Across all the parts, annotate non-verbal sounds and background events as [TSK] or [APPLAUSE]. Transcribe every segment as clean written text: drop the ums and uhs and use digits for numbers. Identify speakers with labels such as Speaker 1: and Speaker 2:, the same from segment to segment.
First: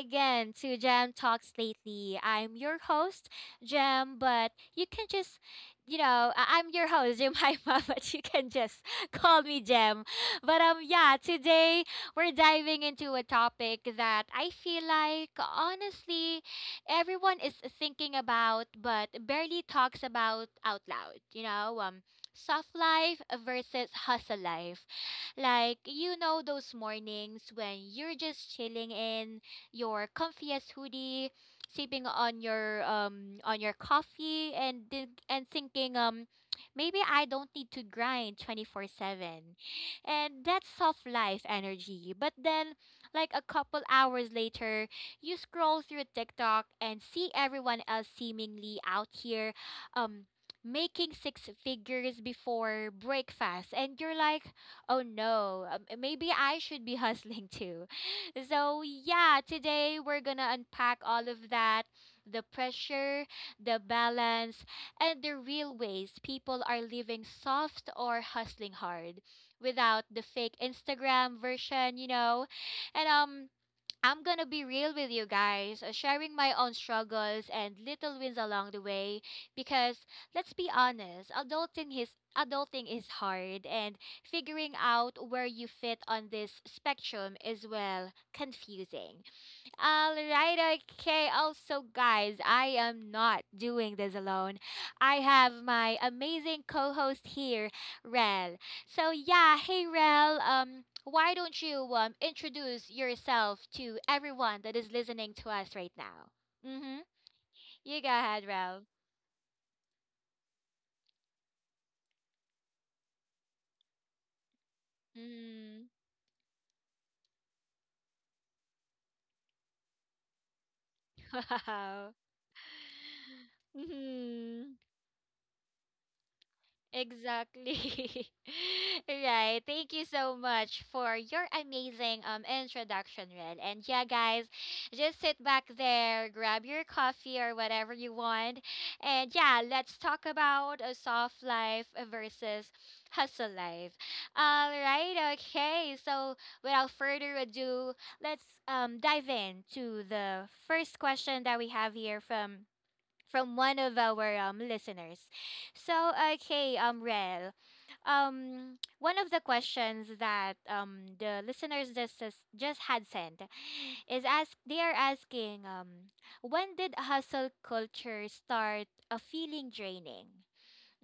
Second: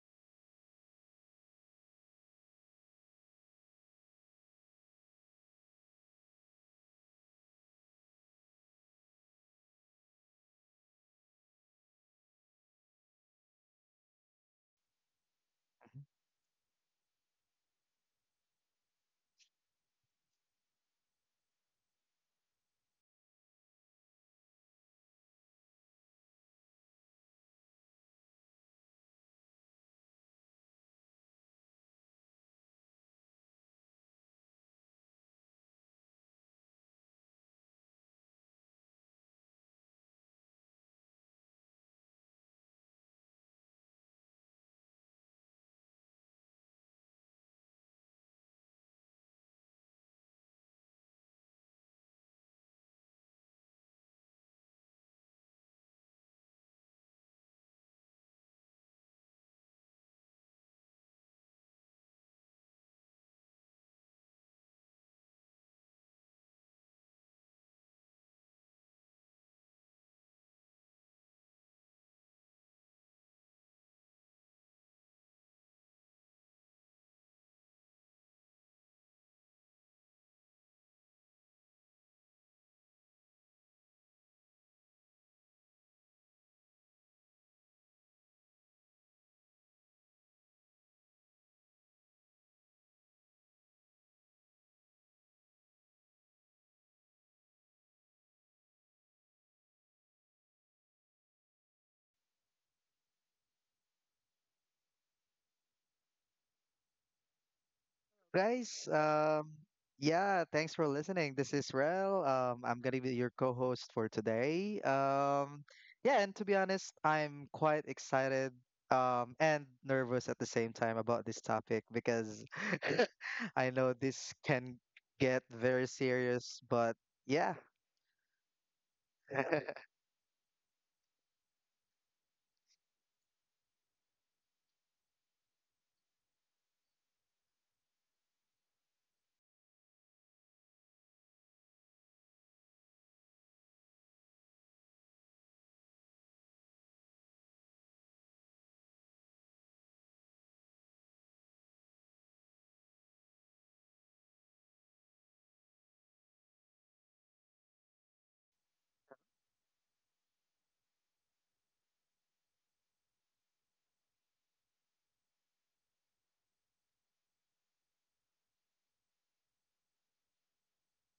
Speaker 1: again to Jam Talks Lately. I'm your host, Jam, but you can just, you know, I- I'm your host, Jemima, [LAUGHS] but you can just [LAUGHS] call me Jam. But yeah, today we're diving into a topic that I feel like, honestly, everyone is thinking about, but barely talks about out loud. Soft life versus hustle life, like, you know, those mornings when you're just chilling in your comfiest hoodie, sipping on your coffee and thinking maybe I don't need to grind 24/7. And that's soft life energy. But then like a couple hours later, you scroll through TikTok and see everyone else seemingly out here um making six figures before breakfast and you're like, oh no, maybe I should be hustling too. [LAUGHS] So, yeah, today we're gonna unpack all of that: the pressure, the balance, and the real ways people are living soft or hustling hard without the fake Instagram version, you know. And I'm gonna be real with you guys, sharing my own struggles and little wins along the way. Because let's be honest, adulting is hard, and figuring out where you fit on this spectrum is, well, confusing. All right, okay. Also, guys, I am not doing this alone. I have my amazing co-host here, Rel. So yeah, hey Rel. Why don't you introduce yourself to everyone that is listening to us right now? Mm-hmm. You go ahead,
Speaker 2: Guys,
Speaker 1: Rel.
Speaker 2: um, yeah, thanks for listening. This is Rel. I'm gonna be your co-host for today.
Speaker 1: Mm.
Speaker 2: Yeah, and to be honest, I'm quite excited and nervous at the same time about this topic
Speaker 1: [LAUGHS]
Speaker 2: because [LAUGHS] I know
Speaker 1: Wow.
Speaker 2: this can
Speaker 1: Mm-hmm.
Speaker 2: get very serious, but yeah,
Speaker 1: Exactly. [LAUGHS] Right.
Speaker 2: [LAUGHS]
Speaker 1: Thank you so much for your amazing introduction, Red. And yeah, guys, just sit back there, grab your coffee or whatever you want. And yeah, let's talk about a soft life versus hustle life. All right. Okay. So, without further ado, let's dive into the first question that we have here from one of our listeners. So, okay, Rel, one of the questions that the listeners just had sent is ask they are asking, when did hustle culture start a feeling draining?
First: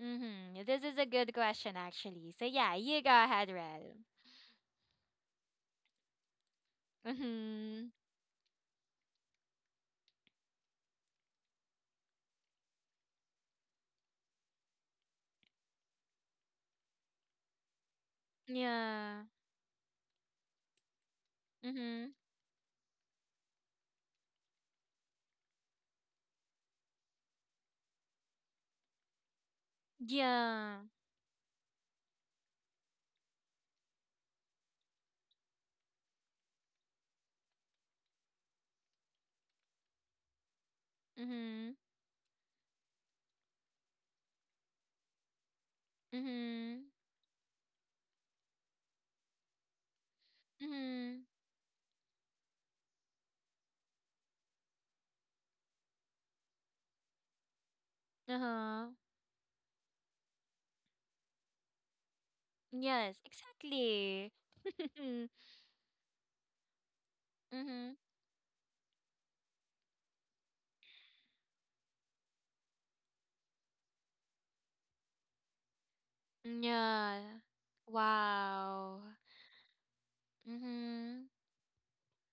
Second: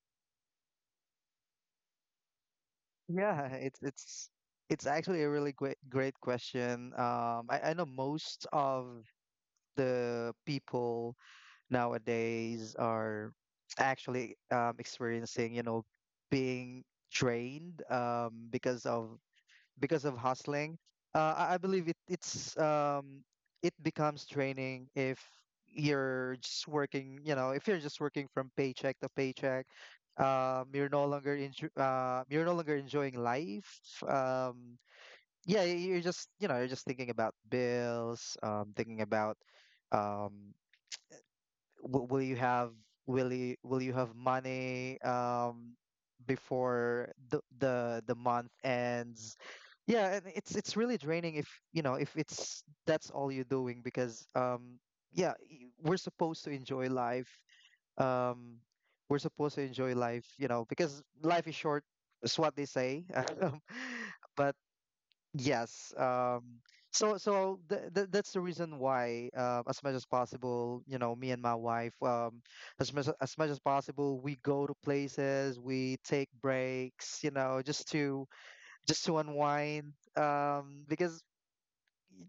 Speaker 1: Mm-hmm. This is a good question actually. So yeah, you go
Speaker 2: yeah,
Speaker 1: ahead,
Speaker 2: it's
Speaker 1: Rel.
Speaker 2: it's it's actually a really great question. I
Speaker 1: Mm-hmm.
Speaker 2: know most of the people nowadays are actually experiencing, you know, being drained
Speaker 1: Yeah.
Speaker 2: because of hustling. I believe
Speaker 1: Mm-hmm.
Speaker 2: it becomes draining if you're just working, you know, if you're just working from paycheck to paycheck.
Speaker 1: Yeah.
Speaker 2: You're no longer you're no longer enjoying life. Um, yeah, you're just you're just thinking about bills, thinking about um
Speaker 1: Mm-hmm.
Speaker 2: will you have will you have money
Speaker 1: Mm-hmm.
Speaker 2: before the month ends. Yeah, and it's really
Speaker 1: Mm-hmm.
Speaker 2: draining if you know if it's that's all you're doing because yeah, we're supposed to enjoy life, um
Speaker 1: Uh-huh.
Speaker 2: we're supposed to enjoy life, you know, because life is short. That's what they say.
Speaker 1: Yes,
Speaker 2: [LAUGHS] um,
Speaker 1: exactly.
Speaker 2: but
Speaker 1: [LAUGHS]
Speaker 2: yes. So so th
Speaker 1: Mm-hmm.
Speaker 2: th that's the reason why, as much as possible, you know, me and my wife, as much as possible, we go to places, we take
Speaker 1: Yeah.
Speaker 2: breaks, you know,
Speaker 1: Wow.
Speaker 2: just to unwind. Because
Speaker 1: Mm-hmm.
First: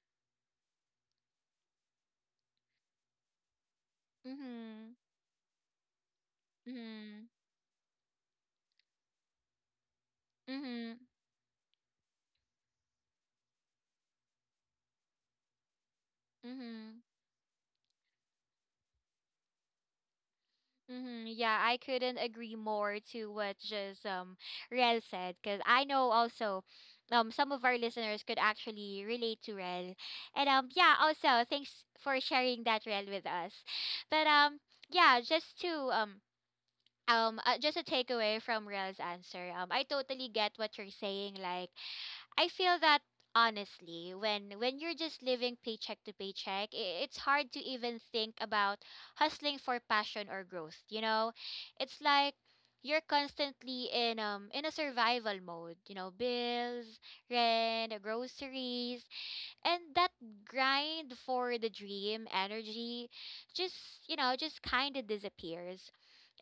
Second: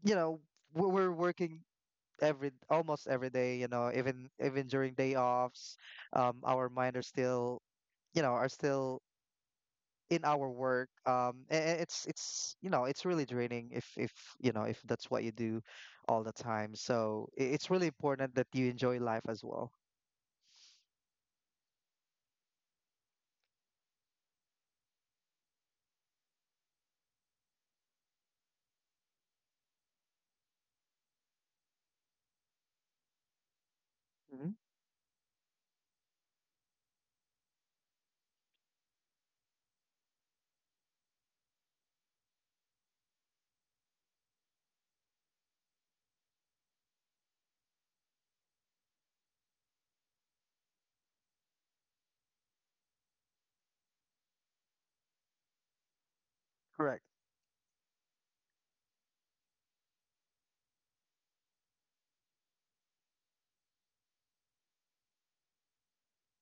Speaker 2: you know we're working every almost every day, you know, even
Speaker 1: Mm-hmm.
Speaker 2: during day offs, our mind are
Speaker 1: Mm-hmm.
Speaker 2: still, you know, are still in our work,
Speaker 1: Mm-hmm.
Speaker 2: and it's it's really draining if if that's what you do all the time.
Speaker 1: Mm-hmm.
Speaker 2: So it's really important that you enjoy life as well.
Speaker 1: Mm-hmm. Yeah, I couldn't agree more to what just Rel said, because I know also some of our listeners could actually relate to Rel. And yeah, also thanks for sharing that, Rel, with us. But
Speaker 2: Hmm.
Speaker 1: yeah, just to Just a takeaway from Rel's answer. I totally get what you're saying. Like, I feel that honestly, when you're just living paycheck to paycheck, it's hard to even think about hustling for passion or growth, you know. It's like you're constantly in a survival mode, you know. Bills,
Speaker 2: Correct.
Speaker 1: rent, groceries, and that grind for the dream energy just, you know, just kind of disappears.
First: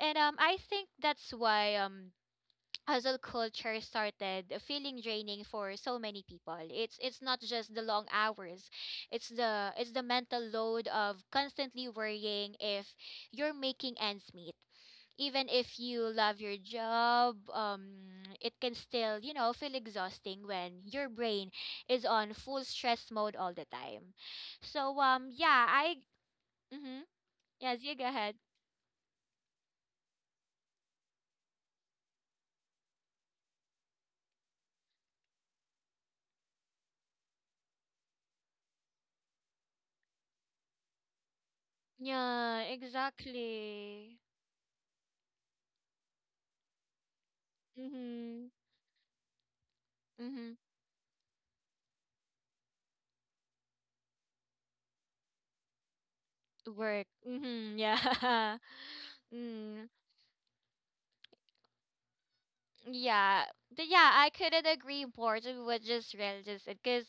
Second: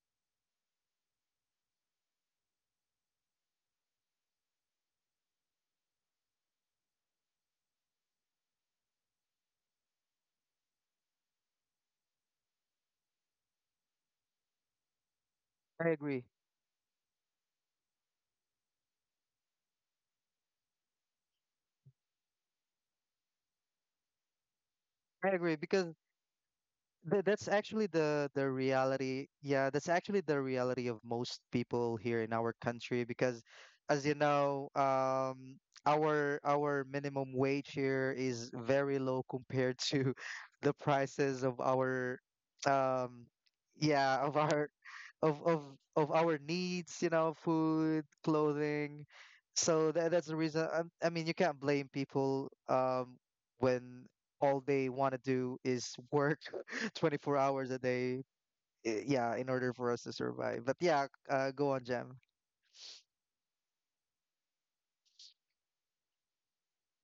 Speaker 1: And um i think that's why hustle culture started feeling draining for so many people. It's not just the long hours, it's the mental load of constantly worrying if you're making ends meet. Even if
Speaker 2: I
Speaker 1: you
Speaker 2: agree.
Speaker 1: love your job, it can still, you know, feel exhausting when your brain is on full stress mode all the time. So, um,
Speaker 2: I agree
Speaker 1: yeah,
Speaker 2: because
Speaker 1: I, mm-hmm,
Speaker 2: That's
Speaker 1: yes,
Speaker 2: actually
Speaker 1: you go ahead.
Speaker 2: the reality. Yeah, that's actually the reality of most people here in our country because, as you know, our minimum wage here is very low compared to [LAUGHS] the prices of our,
Speaker 1: Yeah,
Speaker 2: um,
Speaker 1: exactly.
Speaker 2: yeah, of our of of of our needs, you know, food,
Speaker 1: Mm-hmm,
Speaker 2: clothing. So that, that's the
Speaker 1: mm-hmm.
Speaker 2: reason I mean you can't blame people when all they want to do is work [LAUGHS]
Speaker 1: Work.
Speaker 2: 24 hours
Speaker 1: Mm-hmm,
Speaker 2: a day,
Speaker 1: yeah.
Speaker 2: eh,
Speaker 1: [LAUGHS]
Speaker 2: yeah, in order
Speaker 1: mm,
Speaker 2: for us to survive. But yeah, go on, Jam.
Speaker 1: Yeah, I couldn't agree more to what just real just said, because,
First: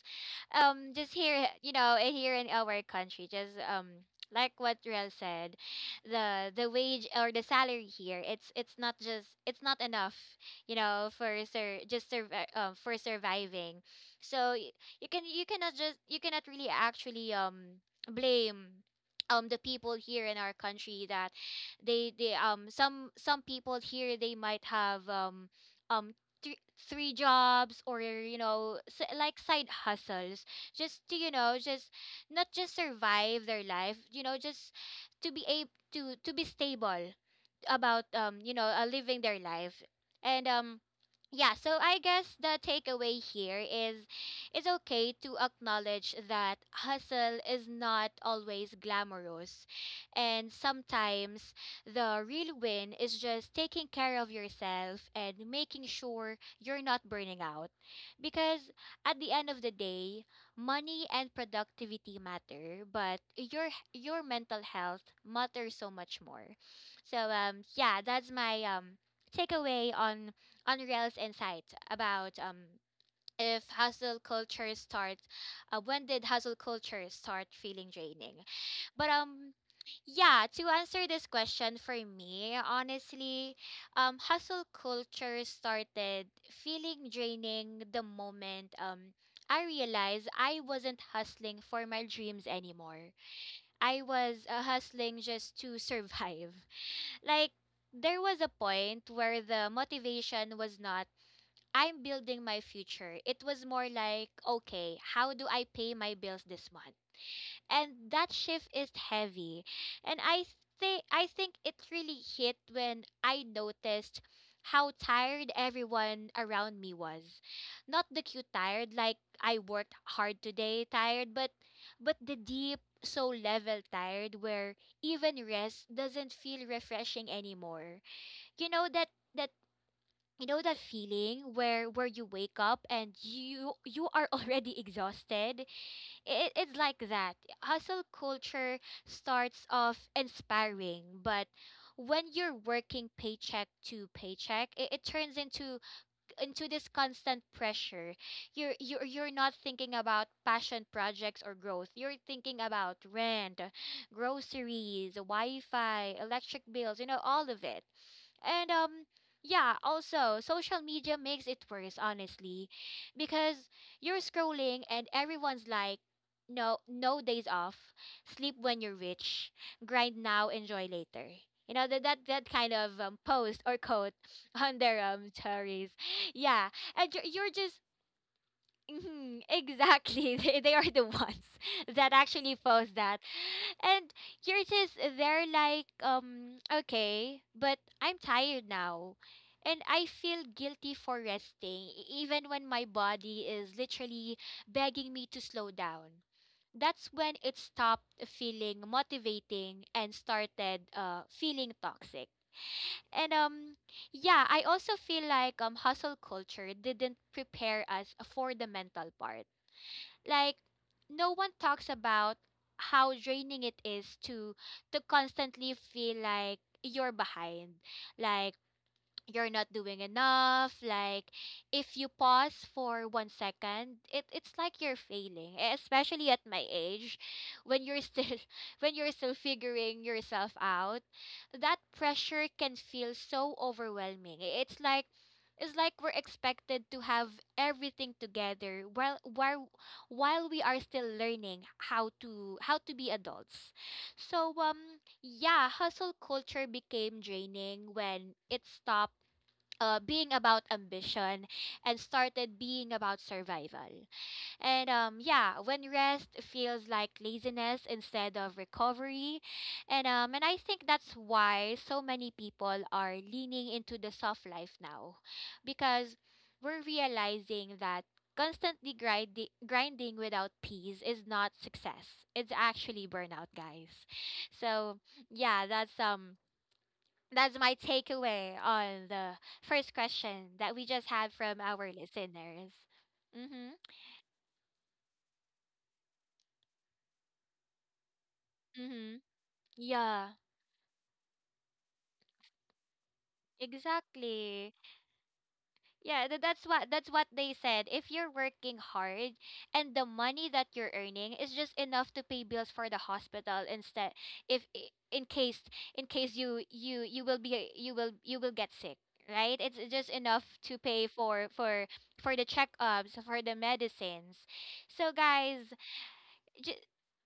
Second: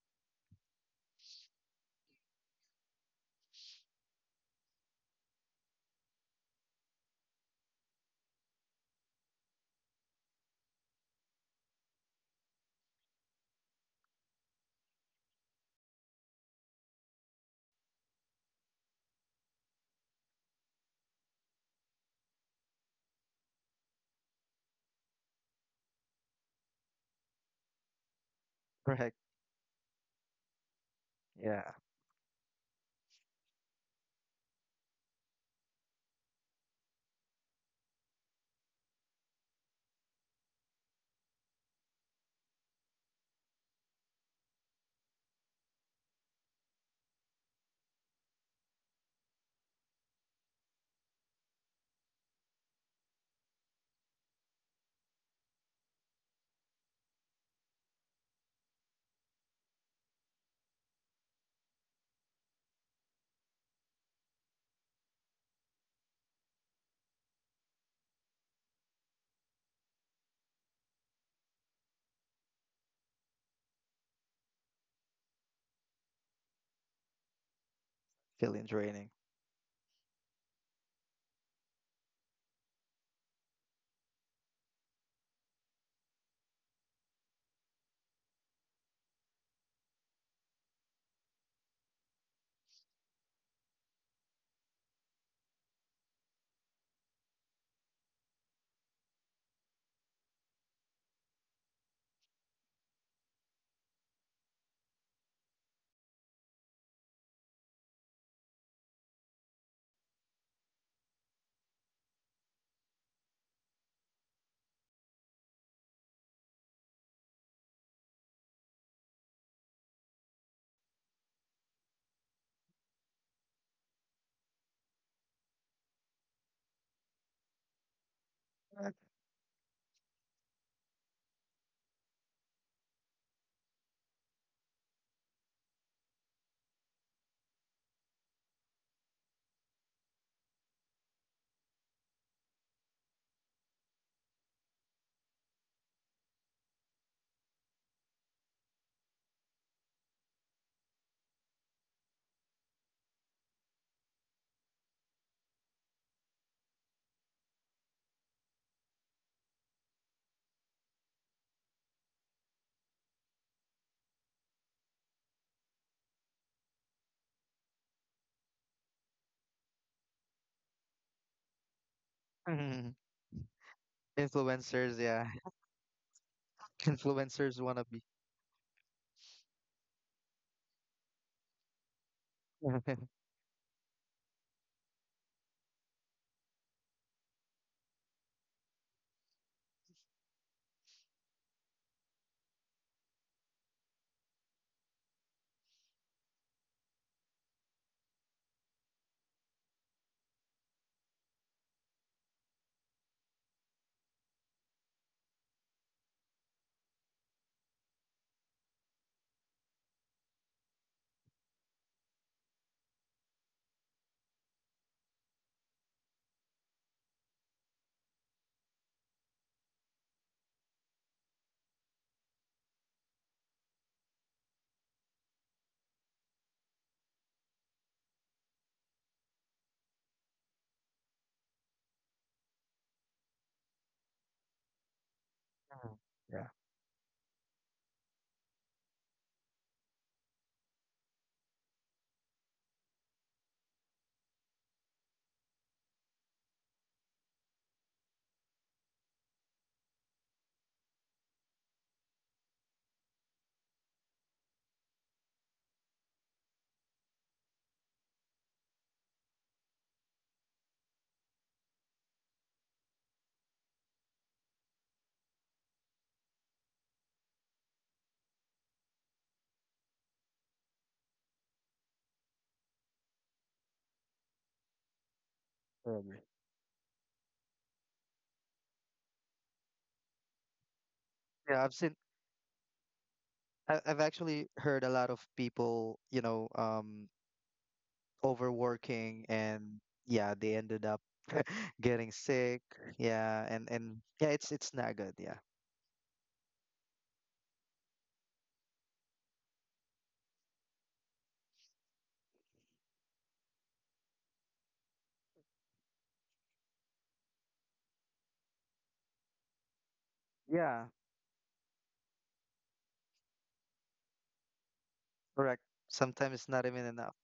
Speaker 1: just here, you know, here in our country, just like what Real said, the wage or the salary here, it's not just it's not enough, you know, for sur just survi for surviving. so y- you can you cannot just you cannot really actually blame. The people here in our country. That they Some people here, they might have um three jobs, or you know,
Speaker 2: Correct.
Speaker 1: like side hustles, just to, you know,
Speaker 2: [LAUGHS] Yeah,
Speaker 1: just not just survive their life, you know, just to be able to be stable about, um, you know, living their life. And yeah, so I guess the takeaway here is it's okay to acknowledge that hustle is not always glamorous, and sometimes the real win is just taking care of yourself and making sure you're not burning out, because at the end of the day, money and productivity matter, but your mental health matters so much more. So yeah, that's my takeaway on Rael's insight about if hustle culture start when did hustle culture start feeling draining?
Speaker 2: feeling
Speaker 1: But
Speaker 2: draining.
Speaker 1: Yeah, to answer this question for me, honestly, hustle culture started feeling draining the moment I realized I wasn't hustling for my dreams anymore. I was, hustling just to survive. Like, there was a point where the motivation was not, I'm building my future. It was more like, okay, how do I pay my bills this month? And that shift is heavy. And I think it really hit when I noticed how tired everyone around me was. Not the cute tired, like I worked hard today tired, but the deep, so level tired where even rest doesn't feel refreshing anymore. You know that that you know that feeling where you wake up and you are already [LAUGHS] exhausted. It's like that. Hustle culture starts off inspiring, but when you're working paycheck to paycheck, it turns into this constant pressure. You're not thinking about passion projects or growth, you're thinking about rent, groceries, wi-fi, electric bills, you know, all of it. And yeah, also social media makes it worse, honestly, because you're scrolling and everyone's like, no no days off. Sleep when you're rich. Grind now, enjoy later. You know that kind
Speaker 2: Mhm.
Speaker 1: of, post or quote [LAUGHS] on
Speaker 2: Influencers,
Speaker 1: their
Speaker 2: yeah.
Speaker 1: stories. Yeah,
Speaker 2: [LAUGHS]
Speaker 1: and you're
Speaker 2: Influencers
Speaker 1: just
Speaker 2: wanna be
Speaker 1: mhm, exactly. [LAUGHS] They are the ones [LAUGHS] that actually post
Speaker 2: [LAUGHS]
Speaker 1: that. And you're just there like, okay, but I'm tired now. And I feel guilty for resting, even when my body is literally begging me to slow down. That's when it stopped feeling motivating and started, feeling toxic. And yeah, I also feel like hustle culture didn't prepare us for the mental part. Like, no one talks about how draining it is to constantly feel like you're behind. Like, you're not doing enough. Like, if you pause for 1 second, it's like you're failing, especially at my age, when you're still [LAUGHS] when you're still figuring yourself out. That pressure can feel so overwhelming. It's like, we're
Speaker 2: Yeah,
Speaker 1: expected to have everything together while we are still learning how to be adults. So yeah, hustle culture became draining when it stopped, being about ambition and started being about survival. And yeah, when rest feels like laziness instead of recovery, and I think that's why so many people are leaning into the soft life now, because we're realizing that constantly grinding without peace is not success. It's actually burnout, guys. So yeah,
Speaker 2: I agree.
Speaker 1: that's my takeaway on the first question that we just had
Speaker 2: Yeah,
Speaker 1: from
Speaker 2: I've
Speaker 1: our
Speaker 2: seen,
Speaker 1: listeners. Mhm.
Speaker 2: I've actually heard a lot of people, you know, um,
Speaker 1: Mhm.
Speaker 2: overworking, and yeah,
Speaker 1: Yeah.
Speaker 2: they ended up [LAUGHS] getting sick. Yeah, and yeah, it's
Speaker 1: Exactly.
Speaker 2: not good. Yeah.
Speaker 1: Yeah, that's what they said. If you're working hard and the money that you're earning is just enough to pay bills for the hospital instead, if in case, you will you will get sick, right? It's just enough to
Speaker 2: Yeah,
Speaker 1: pay for the checkups, for the medicines. So
Speaker 2: correct.
Speaker 1: guys,
Speaker 2: Sometimes it's not
Speaker 1: ju-
Speaker 2: even enough.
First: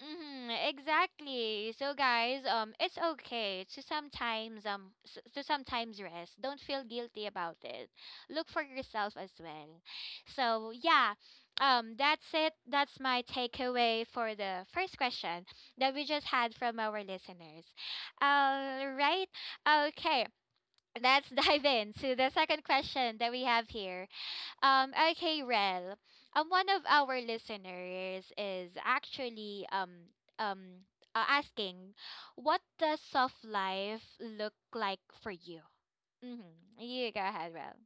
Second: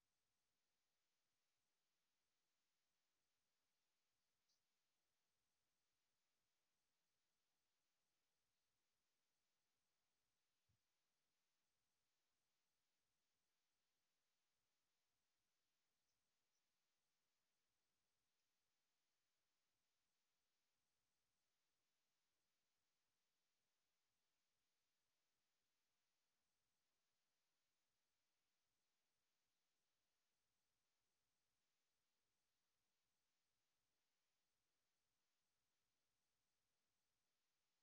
Speaker 1: mm-hmm, exactly. So guys, it's okay to sometimes, rest. Don't feel guilty about it. Look for yourself as well. So yeah, that's it. That's my takeaway for the first question that we just had from our listeners. All right. Okay. Let's [LAUGHS] dive into the second question that we have here. Okay, Rel. One of our listeners is actually um asking, what does soft life look like for you? Mm-hmm. You go ahead, Rel.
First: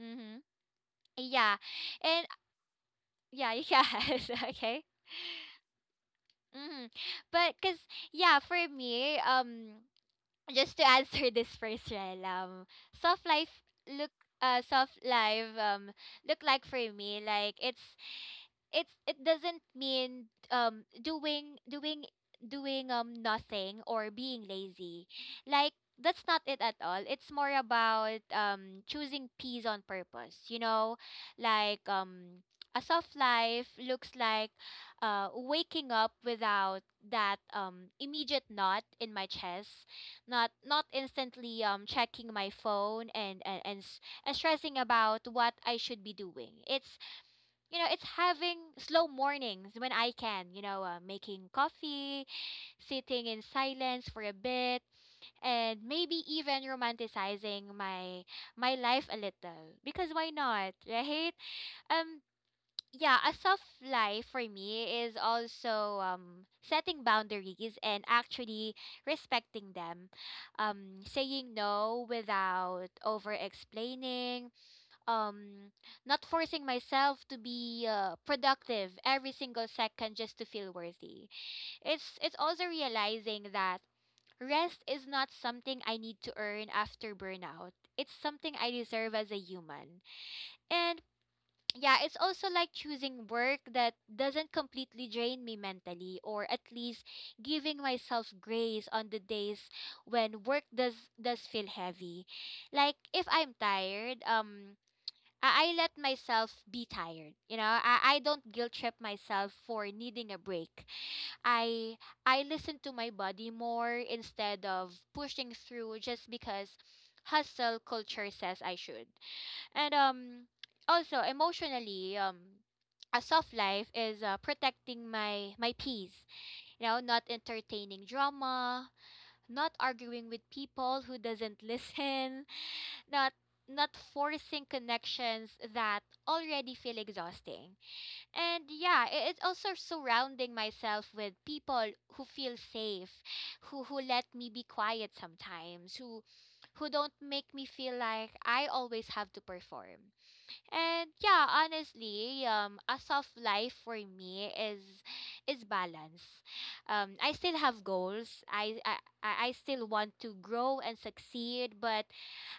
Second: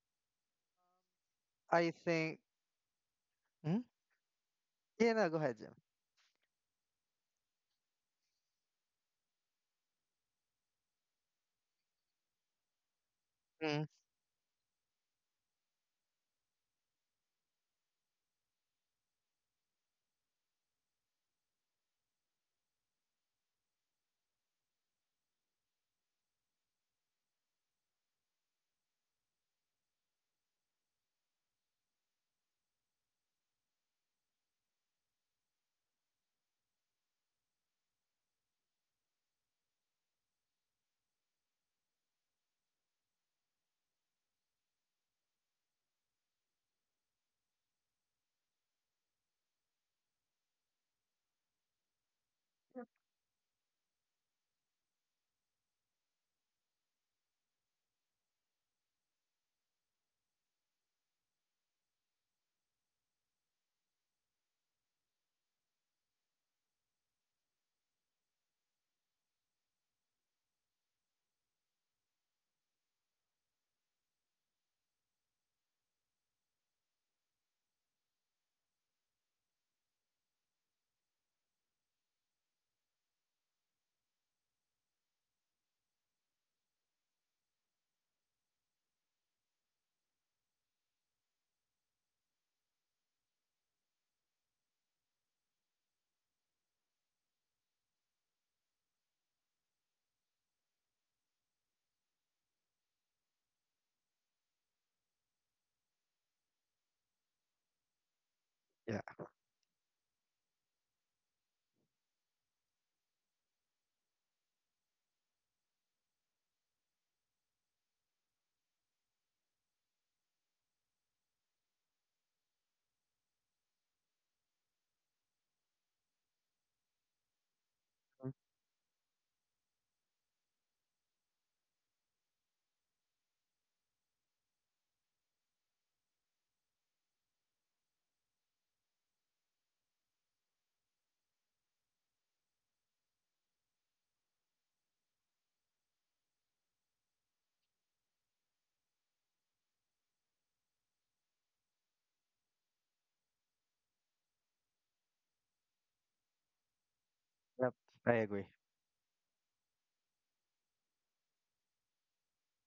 Speaker 1: Mm-hmm. Yeah,
Speaker 2: I
Speaker 1: and
Speaker 2: think.
Speaker 1: yeah, [LAUGHS]
Speaker 2: Hmm?
Speaker 1: yes, okay.
Speaker 2: Yeah, no, go ahead, Jim.
Speaker 1: Mm-hmm. But cause yeah, for me, just to answer [LAUGHS] this first, Rel. Soft life
Speaker 2: Mm,
Speaker 1: look soft life look like for me, like, it's it doesn't mean doing doing doing nothing or being lazy, like, that's not it at all. It's more about choosing peace on purpose, you know. Like, a soft life looks like waking up without that immediate knot in my chest, not instantly checking my phone and and stressing about what I should be doing. It's it's having slow mornings when I can, you know, making coffee, sitting in silence for a bit, and maybe even romanticizing my life a little. Because why not, right? Um yeah, a soft life for me is also setting boundaries and actually respecting them. Saying no without over explaining, um not forcing myself to be productive every single second just to feel worthy. It's also realizing that rest is not something I need to earn after burnout. It's something I deserve as a human. And yeah, it's also like choosing work that doesn't completely drain me mentally, or at least giving myself grace on the days when work does feel heavy. Like if I'm tired, I let myself be tired. You know, I don't guilt trip
Speaker 2: yeah.
Speaker 1: myself for needing a break. I I listen to my body more instead of pushing through just because hustle culture says I should. And also emotionally, a soft life is protecting my peace. You know, not entertaining
Speaker 2: Mm.
Speaker 1: drama, not arguing with people who doesn't [LAUGHS] listen, not not forcing connections that already feel exhausting. And yeah, it's also surrounding myself with people who feel safe, who let me be quiet sometimes, who don't make me feel like I always have to perform. And yeah, honestly, a soft life for me is balance. I still
Speaker 2: Yep,
Speaker 1: have
Speaker 2: I agree.
Speaker 1: goals. I still want to grow and succeed, but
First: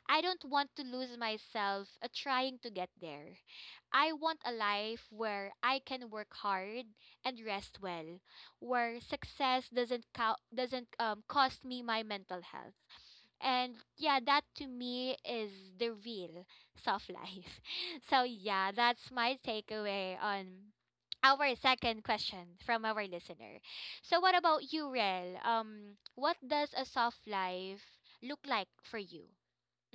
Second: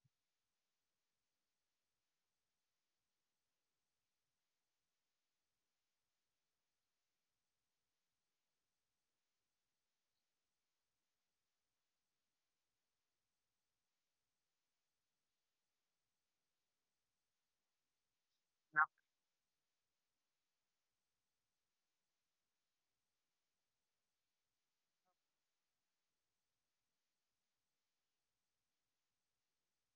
Speaker 1: I don't want to lose myself trying to get there. I want a life where I can work hard and rest well, where success doesn't count, doesn't cost me my mental health. And yeah, that to me is the real soft life. [LAUGHS] So yeah, that's my takeaway on our second question from our listener. So what about you, Rel? What does a soft life look like for you?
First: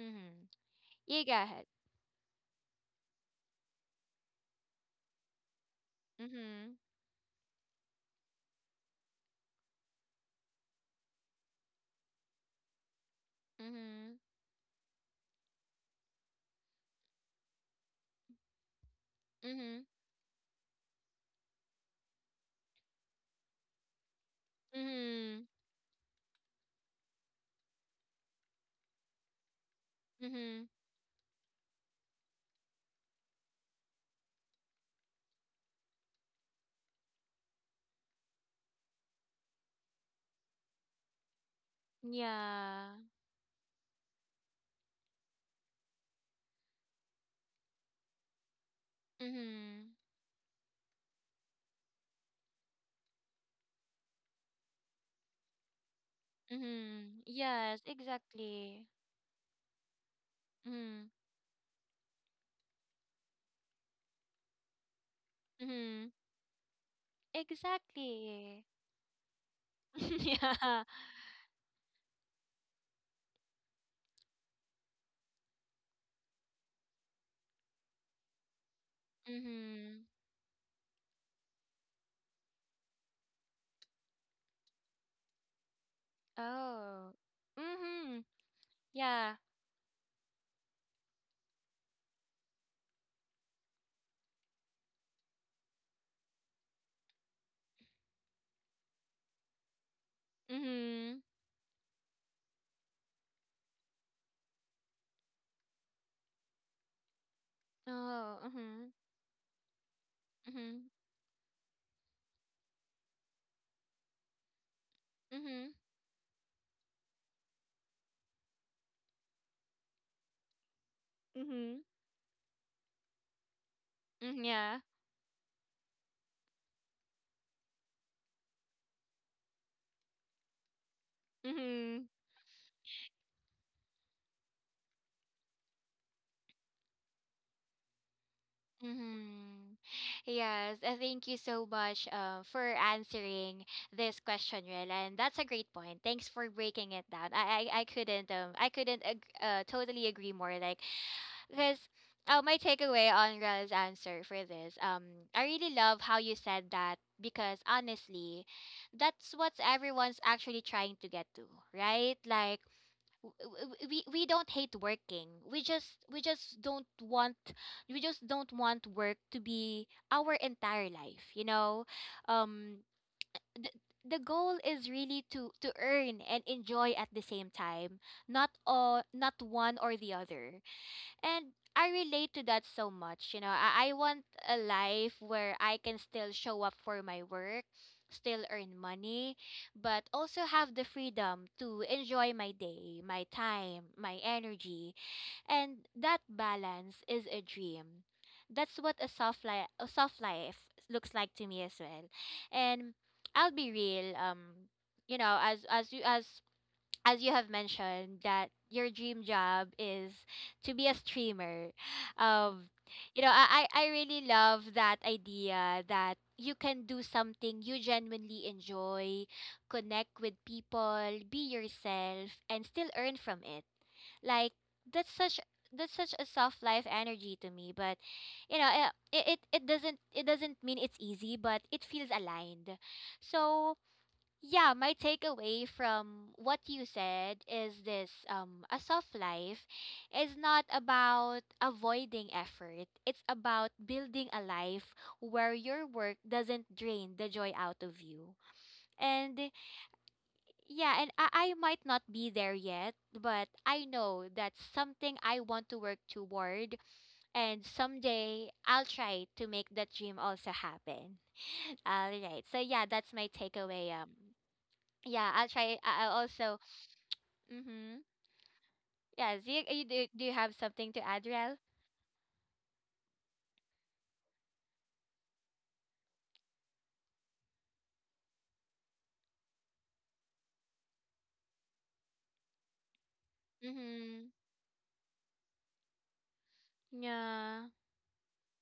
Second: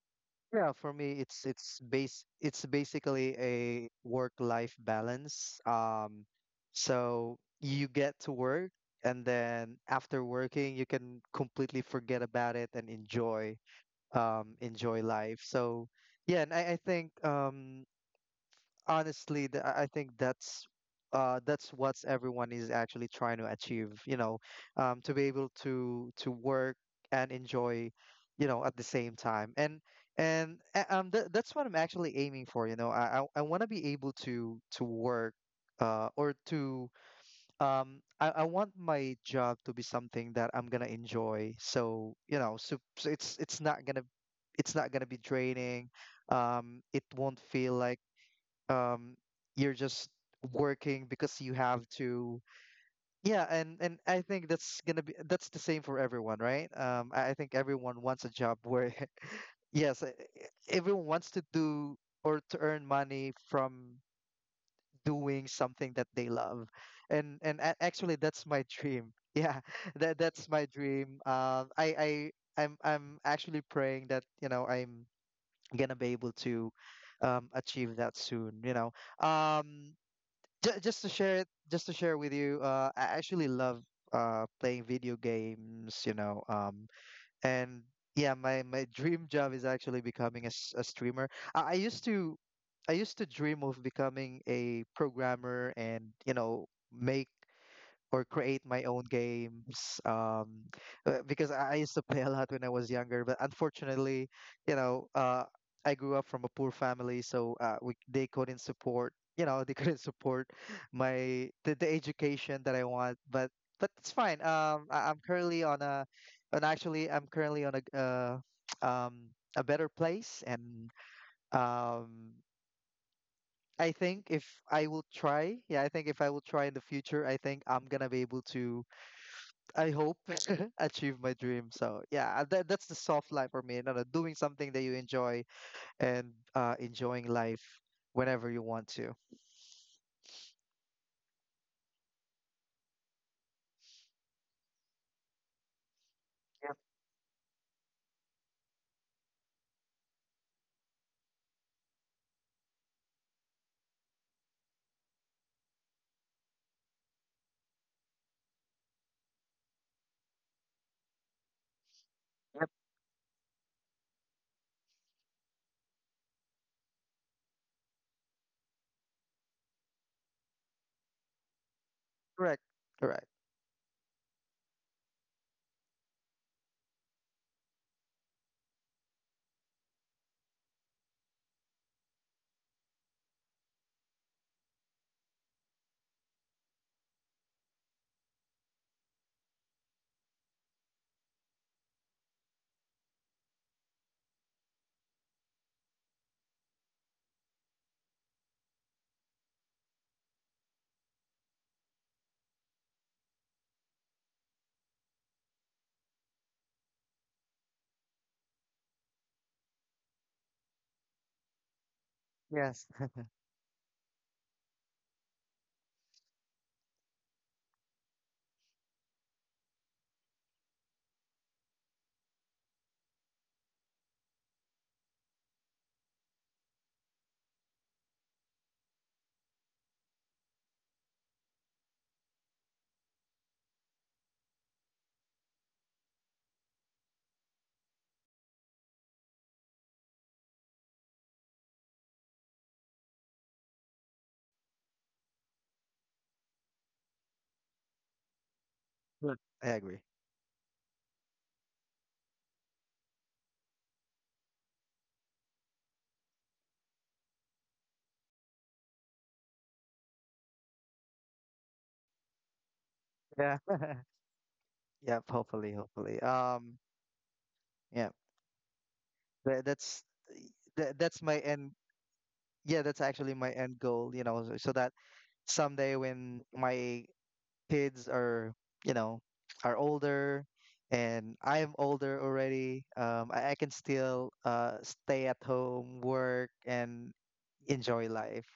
Speaker 1: Mm-hmm.
Speaker 2: Yeah, for me,
Speaker 1: You go
Speaker 2: it's
Speaker 1: ahead.
Speaker 2: it's base it's basically a work-life balance.
Speaker 1: Mhm.
Speaker 2: So you get to work, and then after working, you can completely forget about it and enjoy,
Speaker 1: Mhm.
Speaker 2: enjoy life. So yeah, and I think honestly, th-
Speaker 1: Mhm.
Speaker 2: I I think that's what everyone is actually trying to achieve. You know, to be
Speaker 1: Mhm.
Speaker 2: able to work and enjoy, you know, at the same time. And
Speaker 1: Mhm.
Speaker 2: that's what I'm actually aiming for. You know, I want to be able to work or to um, I want my job to be something that I'm gonna enjoy, so you know, so,
Speaker 1: Yeah.
Speaker 2: so it's not gonna be draining, it won't feel like um you're
Speaker 1: Mhm.
Speaker 2: just working because you have to. Yeah, and I think that's gonna be that's the same for everyone, right? um
Speaker 1: Mhm.
Speaker 2: I, I think
Speaker 1: Yes,
Speaker 2: everyone wants a job
Speaker 1: exactly.
Speaker 2: where [LAUGHS] yes e- e-
Speaker 1: Mhm.
Speaker 2: everyone wants to do or to earn money from doing something
Speaker 1: Mhm.
Speaker 2: that they love. And actually, that's
Speaker 1: Exactly.
Speaker 2: my dream. Yeah, [LAUGHS] that
Speaker 1: [LAUGHS]
Speaker 2: that's my
Speaker 1: Yeah.
Speaker 2: dream. I'm actually praying that, you know, I'm gonna be able to, achieve that soon, you know. um
Speaker 1: Mhm.
Speaker 2: just to share it, just to share with you, uh, I actually love playing video games, you know, um,
Speaker 1: Oh.
Speaker 2: and
Speaker 1: Mhm.
Speaker 2: yeah, my dream
Speaker 1: Yeah.
Speaker 2: job is actually becoming a, a streamer. I, I used to I used to dream of becoming a programmer and you know make or create my own games, um,
Speaker 1: Mhm.
Speaker 2: because I used to play a lot when I was younger, but unfortunately, you know, uh, I grew up from a poor family, so uh, they
Speaker 1: Oh.
Speaker 2: couldn't
Speaker 1: Mhm.
Speaker 2: support, you know, [LAUGHS] they couldn't support
Speaker 1: Mhm.
Speaker 2: my, the education that I want, but it's fine. um I, I'm currently
Speaker 1: Mhm.
Speaker 2: on a and actually I'm currently on a [TSK] um, a better place, and
Speaker 1: Mhm.
Speaker 2: um, I think
Speaker 1: Mhm.
Speaker 2: if
Speaker 1: Yeah.
Speaker 2: I will try, yeah, I think if I will try in the future, I think I'm gonna be able to, I hope, [LAUGHS] achieve my dream.
Speaker 1: Mhm.
Speaker 2: So yeah, that, that's the soft life for me. No, no, doing something that you enjoy and enjoying life whenever you want to.
Speaker 1: Mm-hmm. Yes, thank you so much for answering this question, Rel. And that's a great point. Thanks for
Speaker 2: Yep,
Speaker 1: breaking it down. I couldn't I couldn't totally agree more. Like, because my takeaway on Rel's answer for this, I really love how you said that, because honestly, that's what everyone's actually trying to get to, right? Like,
Speaker 2: yep.
Speaker 1: w- we don't hate working. We just don't want, we just don't want work to be our entire life, you know?
Speaker 2: Correct.
Speaker 1: Um
Speaker 2: Correct.
Speaker 1: the, the goal is really to earn and enjoy at the same time, not not one or the other. And I relate to that so much. You know, I want a life where I can still show up for my work, still earn money, but also have the freedom to enjoy my day, my time, my energy. And that balance is a dream. That's what a soft life looks like to me as well. And I'll be real. You know, as you have mentioned that your dream job is to be a streamer, um
Speaker 2: Yes.
Speaker 1: you know, I really love that idea that you can do something you genuinely enjoy, connect with people, be yourself, and still earn from it. Like, that's such, that's such a soft life energy to me. But you know, it doesn't, it doesn't mean it's easy, but it feels aligned. So yeah, my takeaway from what you said is this: a soft life is not about avoiding effort. It's about building a life where your work doesn't drain the joy out of you. And
Speaker 2: Good. I agree.
Speaker 1: yeah, and I might not be there yet, but I know that's something I want to work toward, and someday I'll try to make that dream also happen. [LAUGHS] All right. So yeah, that's my
Speaker 2: Yeah.
Speaker 1: takeaway.
Speaker 2: [LAUGHS] Yep.
Speaker 1: Yeah, I'll
Speaker 2: Hopefully.
Speaker 1: try. I'll
Speaker 2: Hopefully.
Speaker 1: also. Mm-hmm.
Speaker 2: Yeah.
Speaker 1: Yes.
Speaker 2: That,
Speaker 1: You
Speaker 2: that's
Speaker 1: do. Do you have something
Speaker 2: that,
Speaker 1: to
Speaker 2: that's
Speaker 1: add,
Speaker 2: my
Speaker 1: Rel?
Speaker 2: end. Yeah, that's actually my end goal. You know, so so that someday when my kids are, you know, are older and I am older already, I can
Speaker 1: Mm-hmm.
Speaker 2: still stay at home, work, and
Speaker 1: Yeah.
Speaker 2: enjoy life.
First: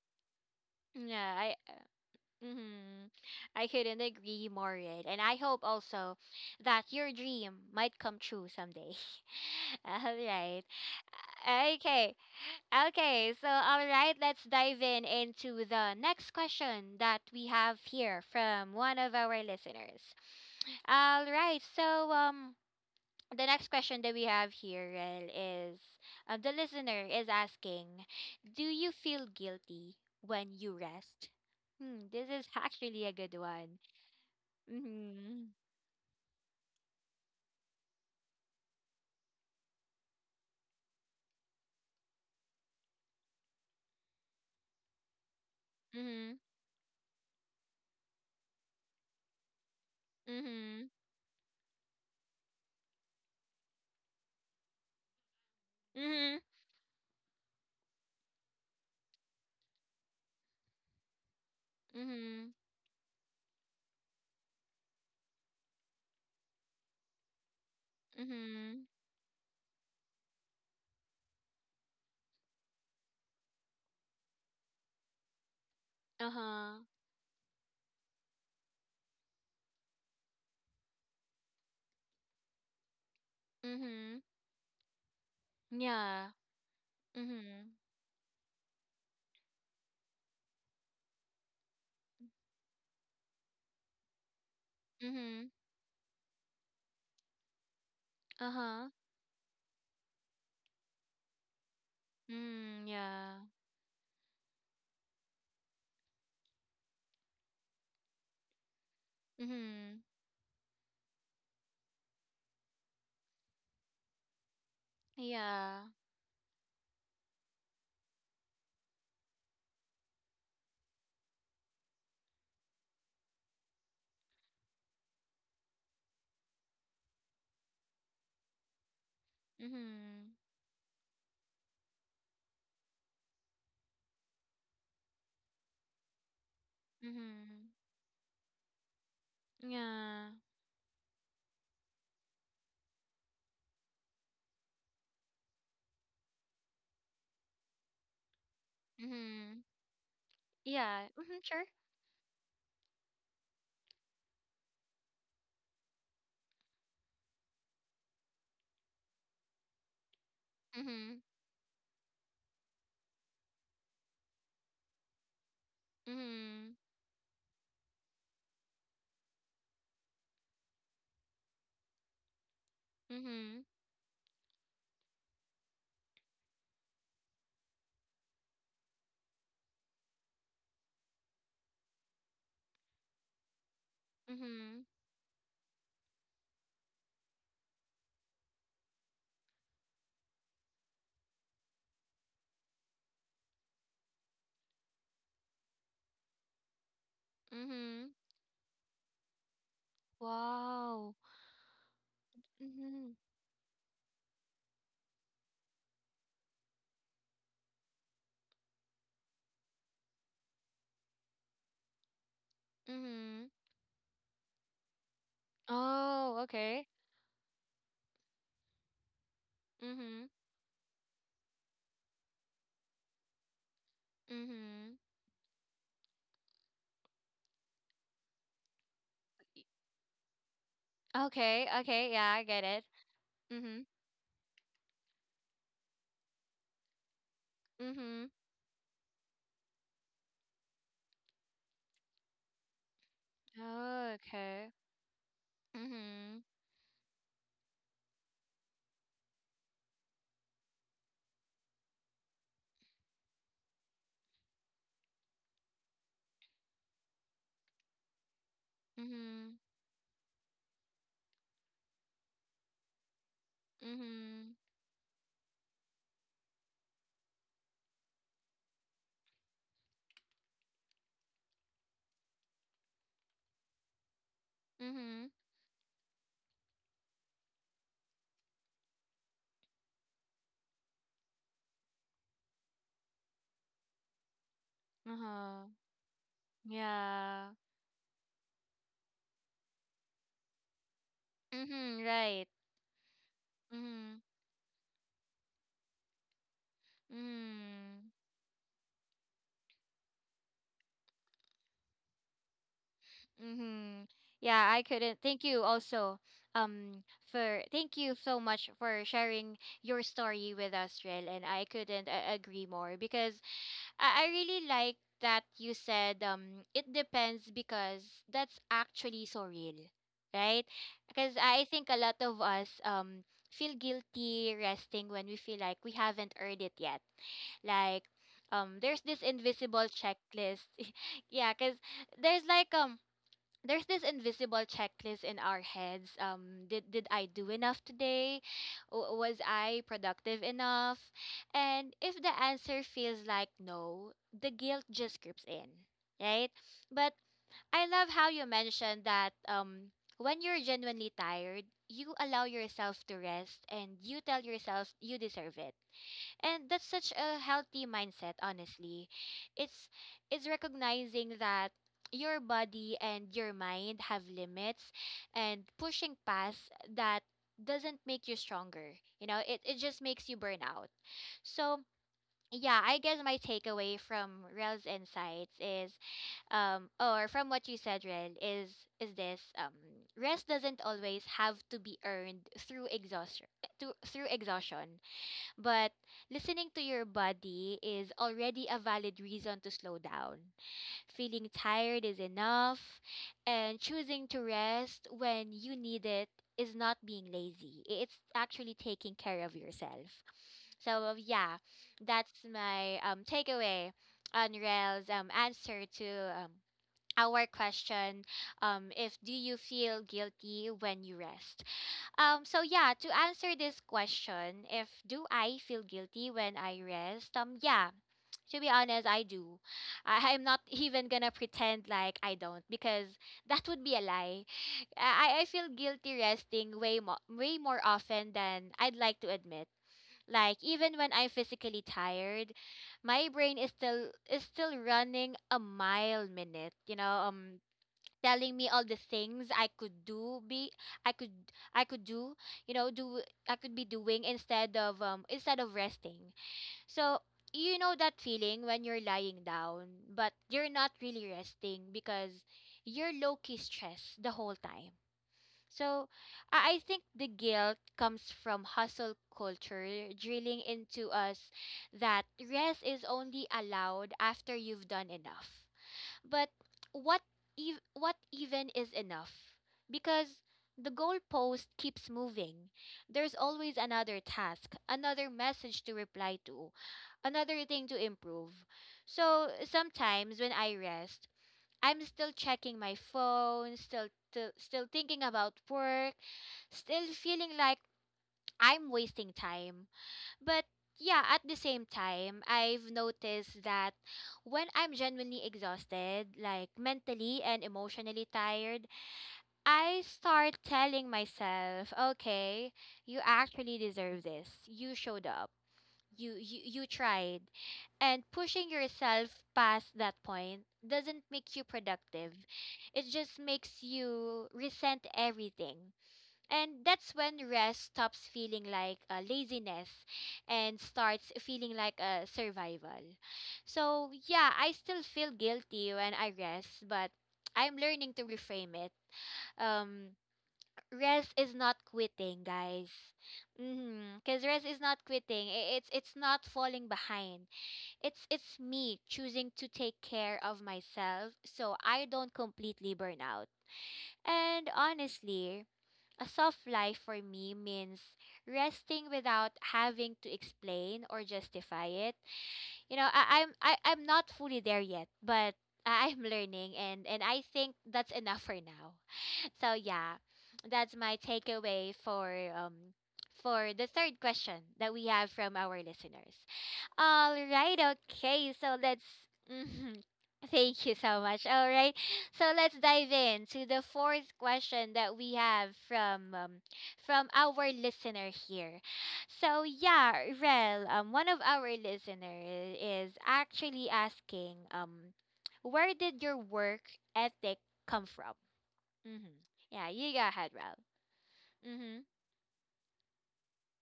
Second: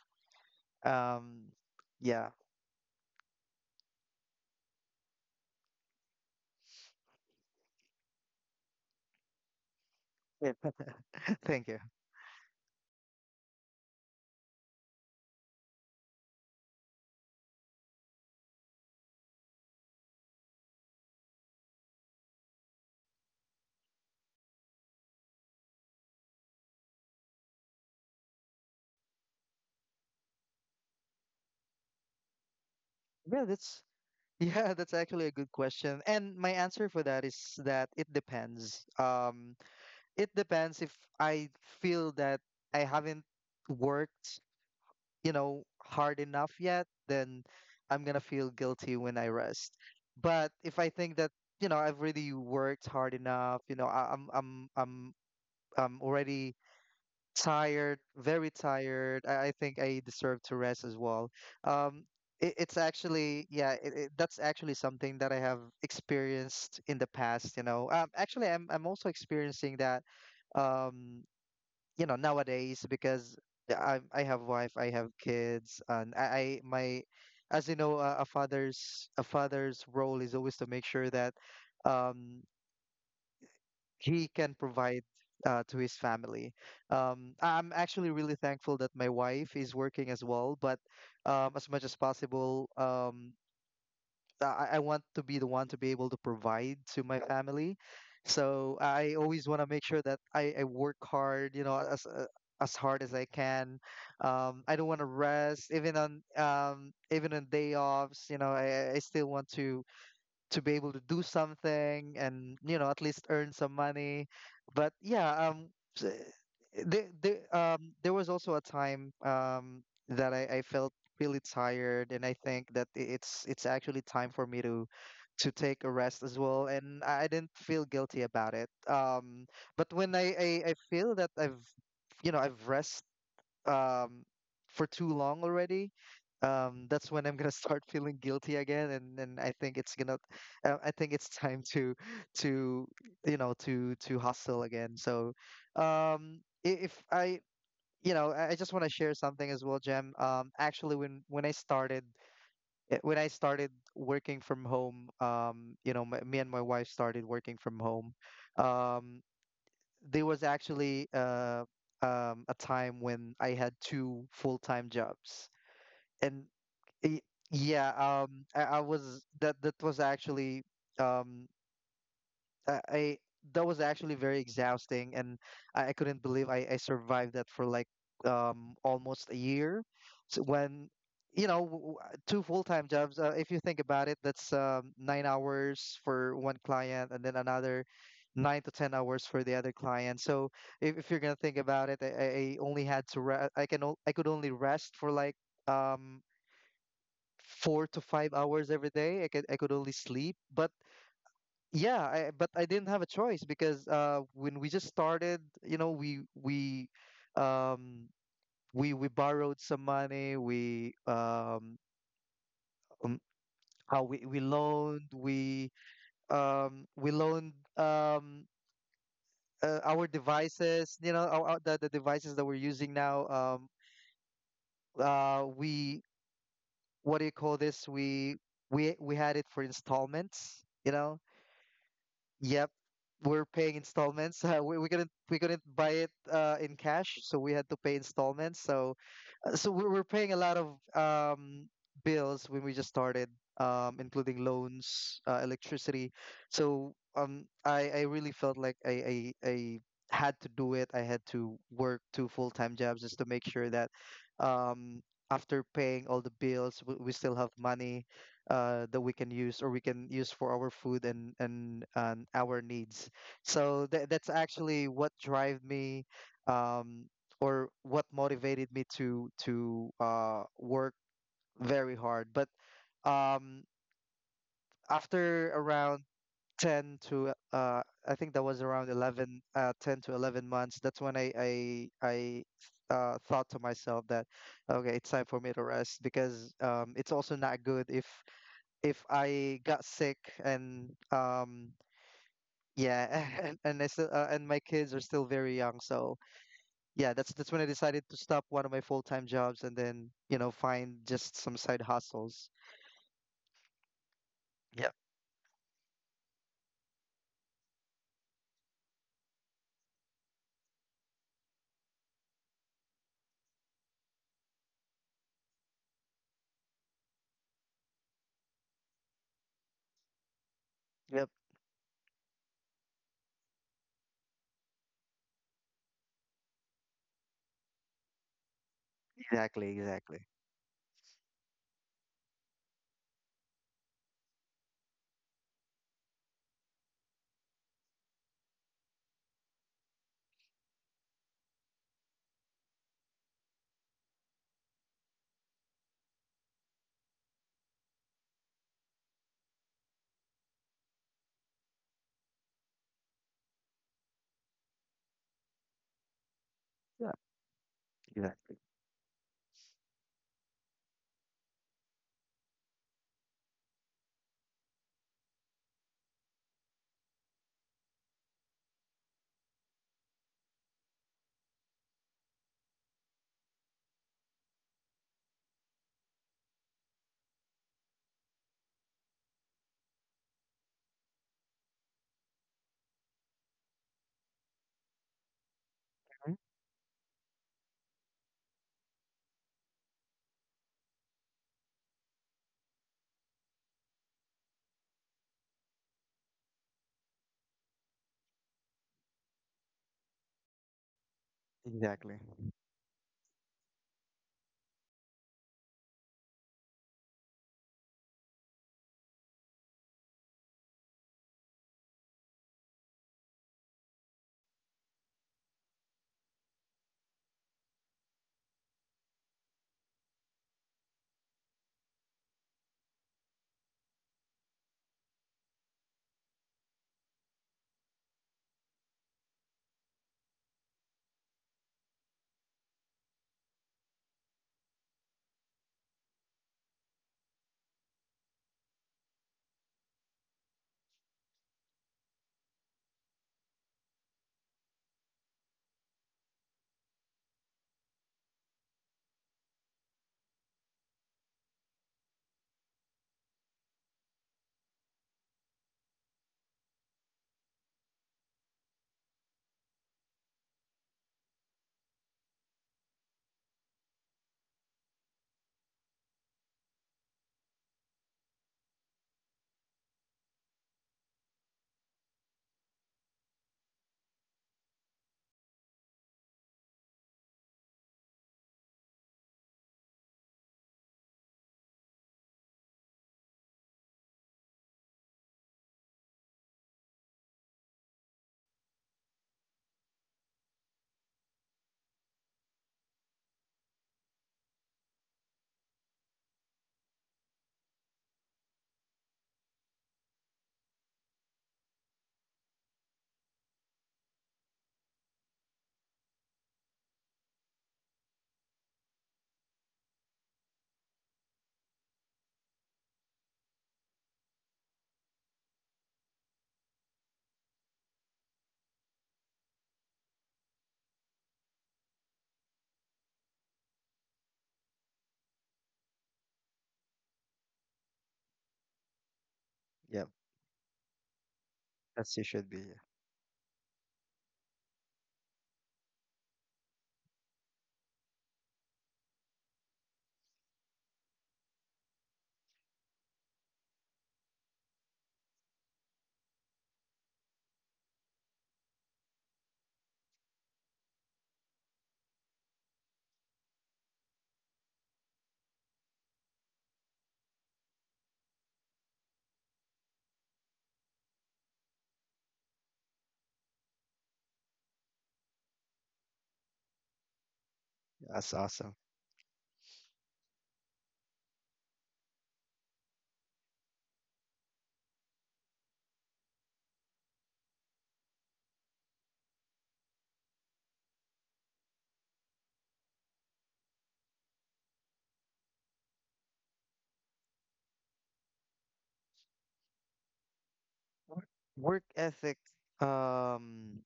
Speaker 1: Yeah.
Speaker 2: Um,
Speaker 1: I.
Speaker 2: yeah.
Speaker 1: Mm-hmm. I couldn't agree more, Red. And I hope also that your dream might come true someday. [LAUGHS] All
Speaker 2: Yeah.
Speaker 1: right.
Speaker 2: [LAUGHS] Thank you.
Speaker 1: Okay. Okay. So all right. Let's dive in into the next question that we have here from one of our listeners. All right. So the next question that we have here, Rel, is, the listener is asking, do you feel guilty when you rest? Hmm, this is [LAUGHS] actually a good
Speaker 2: Yeah,
Speaker 1: one.
Speaker 2: that's [LAUGHS] yeah, that's actually a good
Speaker 1: Mm-hmm.
Speaker 2: question. And my answer for that is that it depends. It depends if I feel that I haven't worked, you know, hard
Speaker 1: Mm-hmm.
Speaker 2: enough yet, then I'm gonna feel guilty when I rest. But if
Speaker 1: Mm-hmm.
Speaker 2: I think that, you know, I've really worked hard enough, you know, I'm
Speaker 1: Mm-hmm.
Speaker 2: already tired, very tired. I think I deserve to rest as well. Um,
Speaker 1: Mm-hmm.
Speaker 2: it's actually, yeah, it, that's actually something that I have experienced in the past, you know. Actually, I'm
Speaker 1: Mm-hmm.
Speaker 2: I'm also experiencing that. Um, you know, nowadays, because I have wife, I have kids, and I
Speaker 1: Uh-huh.
Speaker 2: my as you know, a father's role is always to make sure that, um,
Speaker 1: Mm-hmm.
Speaker 2: he can provide to his
Speaker 1: Yeah.
Speaker 2: family.
Speaker 1: Mm-hmm.
Speaker 2: I'm actually really thankful that my wife is working as well, but as much as possible. I want to be
Speaker 1: Mm-hmm.
Speaker 2: the one to be able to provide to my family. So
Speaker 1: Uh-huh.
Speaker 2: I always want to make sure that I work hard, you know, as
Speaker 1: Mm,
Speaker 2: hard as I
Speaker 1: yeah.
Speaker 2: can. I don't want to rest even on even on day offs. You know, I still want
Speaker 1: Mm-hmm.
Speaker 2: to be able to do something, and you know, at least earn some money. But yeah,
Speaker 1: Yeah.
Speaker 2: s- there, there was also a time that I felt really tired, and I think that it's actually time for me to take a rest as well, and I didn't feel guilty about it, um, but when I,
Speaker 1: Mm-hmm.
Speaker 2: I I feel that I've, you know, I've rest, um, for too long already, that's when I'm gonna
Speaker 1: Mm-hmm.
Speaker 2: start [LAUGHS] feeling guilty again, and I think it's gonna,
Speaker 1: Yeah.
Speaker 2: I think it's time to, you know, to hustle again. So, if I, you know, I just want to share something
Speaker 1: Mm-hmm.
Speaker 2: as well, Jem. Actually,
Speaker 1: Yeah.
Speaker 2: when
Speaker 1: Mm-hmm.
Speaker 2: when I
Speaker 1: Sure.
Speaker 2: started, eh, when I started working from home, you know, my, me and my wife started working from home. Um, there was actually
Speaker 1: Mm-hmm.
Speaker 2: a time when I had two full-time jobs, and
Speaker 1: Mhm.
Speaker 2: y- yeah, I was that that was actually um, I
Speaker 1: Mhm.
Speaker 2: that was actually very exhausting, and I couldn't believe I survived that for like um, almost a year. So when, you know, two full-time jobs, if you think about it, that's
Speaker 1: Mhm.
Speaker 2: 9 hours for one client, and then another 9 to 10 hours for the other client. So if you're gonna think about it, I only had to re- I can o- I could only rest for like um four to
Speaker 1: Mhm.
Speaker 2: five hours every day. I could only sleep, but
Speaker 1: Wow.
Speaker 2: yeah, I, but I didn't have a
Speaker 1: Mhm.
Speaker 2: choice because uh, when we just started, you know, um we borrowed some money, um,
Speaker 1: Mhm.
Speaker 2: we loaned,
Speaker 1: Oh, okay.
Speaker 2: we loaned um, our
Speaker 1: Mhm.
Speaker 2: devices, you know, our, the devices that we're using now, um,
Speaker 1: Mhm.
Speaker 2: uh, we what do you call this we we had it for installments, you know.
Speaker 1: Okay, okay. Yeah, I get
Speaker 2: Yep,
Speaker 1: it.
Speaker 2: we're paying
Speaker 1: Mhm.
Speaker 2: installments. [LAUGHS] We couldn't buy it in cash, so we had to pay
Speaker 1: Mhm.
Speaker 2: installments. So we were paying a lot of bills when we just started,
Speaker 1: Oh,
Speaker 2: including
Speaker 1: okay.
Speaker 2: loans, electricity.
Speaker 1: Mhm.
Speaker 2: So I really felt like I had to do it. I had to work two full-time jobs just to make sure that um, after paying all the bills, we still have money that we can
Speaker 1: Mhm.
Speaker 2: use or we can use for our food and and our needs. So that's
Speaker 1: Mhm.
Speaker 2: actually what drive me. Um, or what motivated me to work very hard. But um,
Speaker 1: Mhm.
Speaker 2: after around 10 to I think that was around 11, 10 to 11 months. That's when I thought to myself that okay, it's time for me
Speaker 1: Uh-huh.
Speaker 2: to rest because it's also
Speaker 1: Yeah.
Speaker 2: not good if I got sick and
Speaker 1: Mhm, right.
Speaker 2: yeah, [LAUGHS] and I still
Speaker 1: Mhm.
Speaker 2: and my kids are still very young, so yeah, that's when I decided
Speaker 1: Mhm.
Speaker 2: to stop one of my full-time jobs and then, you know, find just some side hustles.
Speaker 1: Mm-hmm. Yeah, I
Speaker 2: Yep.
Speaker 1: couldn't. Thank you also. Um, for thank you so much for sharing your story with us, Rel, and I couldn't agree more, because I really like that you said, it depends, because that's actually so real, right? Because
Speaker 2: Yep.
Speaker 1: I think a lot of us feel guilty resting when we feel like we haven't earned it yet. Like, there's this
Speaker 2: Exactly.
Speaker 1: invisible
Speaker 2: Exactly.
Speaker 1: checklist. [LAUGHS] Yeah, because there's like, there's this invisible checklist in our heads. Did I do enough today? Was I productive enough? And if the answer feels like no, the guilt just creeps in, right? But I love how you mentioned that, when you're genuinely tired, you allow yourself to rest and you tell yourself you deserve it. And that's such
Speaker 2: Yeah.
Speaker 1: a healthy mindset,
Speaker 2: Exactly.
Speaker 1: honestly. It's it's recognizing that your body and your mind have limits, and pushing past that doesn't make you stronger. You know, it just makes you burn out. So yeah, I guess my takeaway from Rel's insights is or from what you said, Rel, is this: rest doesn't always have to be earned through exhaustion, through exhaustion, but
Speaker 2: Mhm.
Speaker 1: listening to your body is already a valid reason to slow down. Feeling tired is enough, and choosing to rest when you need it is not being lazy. It's actually taking care of yourself. So yeah,
Speaker 2: Exactly.
Speaker 1: that's my takeaway on Rael's answer to um our question, if do you feel guilty when you rest? So yeah, to answer this question, if do I feel guilty when I rest? Yeah, to be honest, I do. I, [LAUGHS] I'm not even gonna pretend like I don't, because that would be a lie. I feel guilty resting way more often than I'd like to admit. Like, even when I'm physically tired, my brain is still running a mile minute, you know, telling me all the things I could I could do you know do I could be doing instead of resting. So, you know, that feeling when you're lying down, but you're not really resting because you're low key stressed the whole time. So I think the guilt comes from hustle culture drilling into us that rest is only allowed after you've done enough. But what what even is enough? Because the goalpost keeps moving. There's always another task, another message to reply to, another thing to improve. So sometimes when I rest, I'm still checking my phone, still thinking about work, still feeling like I'm wasting time. But yeah, at the same time, I've noticed that when I'm genuinely exhausted, like mentally and emotionally tired, I start telling myself, okay, you actually deserve this. You showed up. You tried, and pushing yourself past that point doesn't make you productive, it just makes you resent everything. And that's when rest stops feeling like laziness and starts feeling like a survival. So, yeah, I still feel guilty when I rest, but I'm learning to reframe it.
Speaker 2: Yep.
Speaker 1: Um, rest is not
Speaker 2: That's you
Speaker 1: quitting,
Speaker 2: should be.
Speaker 1: guys. Because rest is not quitting. It's not falling behind. It's me choosing to take care of myself so I don't completely burn out. And honestly, a soft life for me means resting without having to explain or justify it. You know, I, I'm not fully there yet, but [LAUGHS] I'm learning, and I think that's enough for now. [LAUGHS] So yeah, that's my takeaway um for the third question that we have from our listeners. All right,
Speaker 2: That's
Speaker 1: okay.
Speaker 2: awesome.
Speaker 1: So let's. Mhm. [LAUGHS] Thank you so much. All right. So let's dive in to the fourth question that we have from our listener here. So yeah, Rel, one of our listener is actually asking, where did your work ethic come from? Mm-hmm. Yeah, you go ahead, Rel.
Speaker 2: Work work
Speaker 1: Mm-hmm.
Speaker 2: ethic. Um,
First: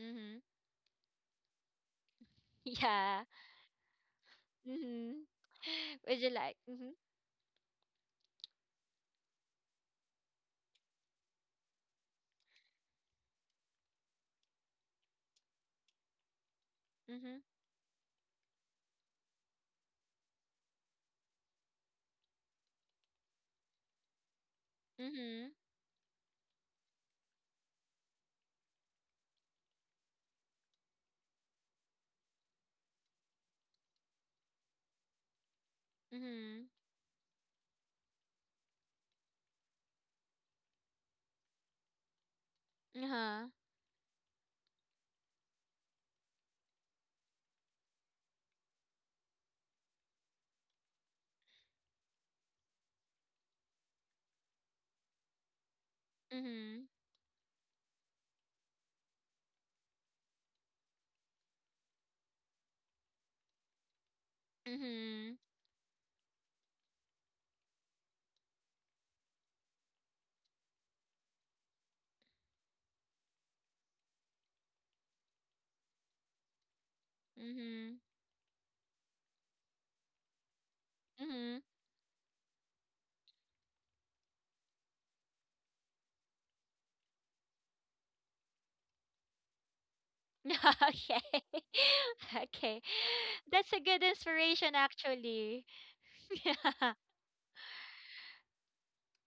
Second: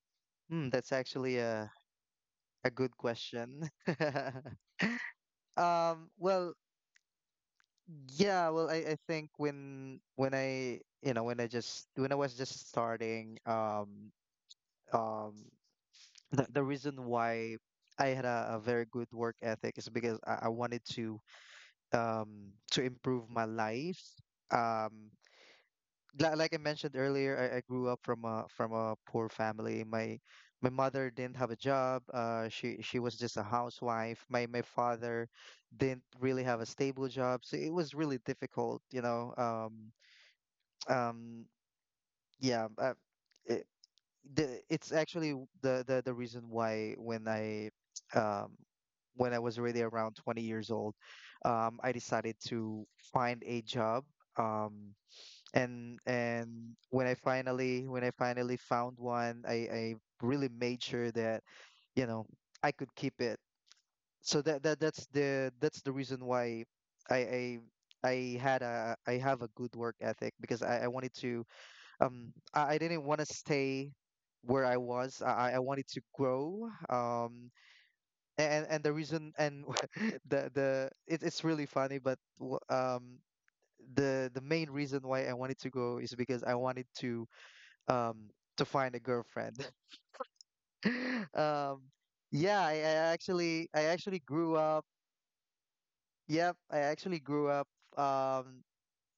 Speaker 1: Mm-hmm.
Speaker 2: that's actually a
Speaker 1: [LAUGHS]
Speaker 2: a good
Speaker 1: Yeah.
Speaker 2: question. [LAUGHS]
Speaker 1: Mm-hmm.
Speaker 2: Um,
Speaker 1: Would you
Speaker 2: well,
Speaker 1: like? Mm-hmm.
Speaker 2: well, I think when I just when I was just starting, um, the reason
Speaker 1: Mm-hmm.
Speaker 2: why I had a very good work ethic is because I wanted to improve my life. Um,
Speaker 1: Mm-hmm.
Speaker 2: like I mentioned earlier, I grew up from a poor family. My mother didn't have a job. She was just a housewife. My father didn't really have
Speaker 1: Mhm.
Speaker 2: a stable job, so it was really difficult, you know. Um, yeah.
Speaker 1: Uh-huh.
Speaker 2: The It's actually the reason why when I um was already around 20 years old, I decided to find a job. Um, and and
Speaker 1: Mhm.
Speaker 2: when I finally when I finally found one, I really made sure that you know I could keep it. So
Speaker 1: Mhm.
Speaker 2: that's the reason why I I had a I have a good work ethic, because I wanted to I didn't want to stay where I was. I wanted to grow. Um
Speaker 1: Mhm.
Speaker 2: and and the reason and [LAUGHS] it's
Speaker 1: Mhm.
Speaker 2: really funny, but w- the main reason why I wanted to grow is because I wanted um to find a girlfriend.
Speaker 1: [LAUGHS] Okay.
Speaker 2: [LAUGHS] um
Speaker 1: [LAUGHS]
Speaker 2: yeah, I,
Speaker 1: Okay.
Speaker 2: I
Speaker 1: That's
Speaker 2: actually
Speaker 1: a
Speaker 2: I
Speaker 1: good
Speaker 2: actually grew
Speaker 1: inspiration
Speaker 2: up.
Speaker 1: actually. [LAUGHS]
Speaker 2: Yep, I
Speaker 1: Yeah.
Speaker 2: actually grew up um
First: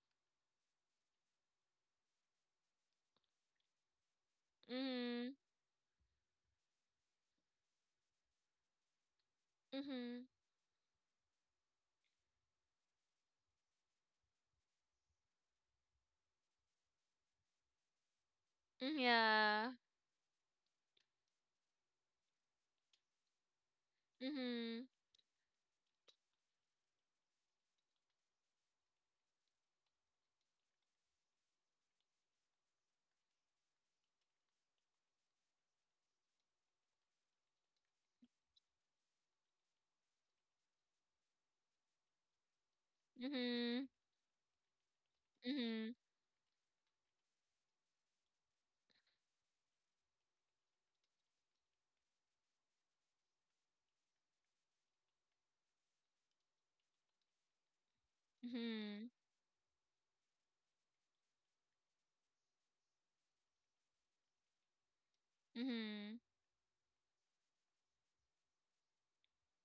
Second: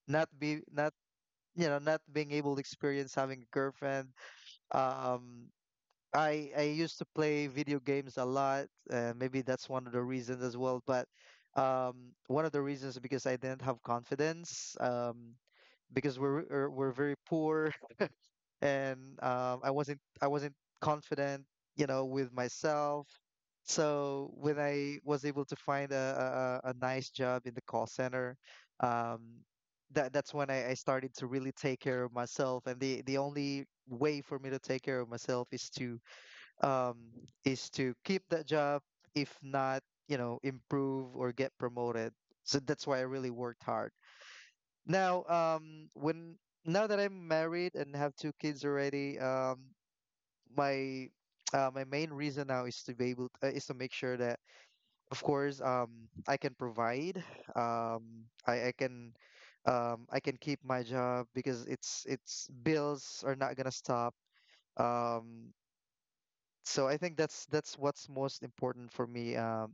Speaker 2: not be not you know not being able to experience having a girlfriend.
Speaker 1: Mhm.
Speaker 2: Um I I used to play video games a lot. Maybe that's one of the
Speaker 1: Mhm.
Speaker 2: reasons as well. But one of the reasons is because I didn't have confidence. Because we're we're very poor, [LAUGHS] and
Speaker 1: Mhm.
Speaker 2: um, I
Speaker 1: Yeah.
Speaker 2: wasn't I wasn't confident, you know, with myself. So when
Speaker 1: Mhm.
Speaker 2: I was able to find a a nice job in the call center, um, that's when I started to really take care of myself. And the only way for me to take care of myself um, is to keep that job. If not, you know, improve or get promoted. So that's why I really worked hard.
Speaker 1: Mhm.
Speaker 2: Now,
Speaker 1: Mhm.
Speaker 2: when now that I'm married and have two kids already, my my main reason now is to be able is to make sure that, of course, I can provide, I can
Speaker 1: Mhm.
Speaker 2: I can keep my job because it's bills are not gonna stop. Um,
Speaker 1: Mhm.
Speaker 2: so I think that's what's most important for me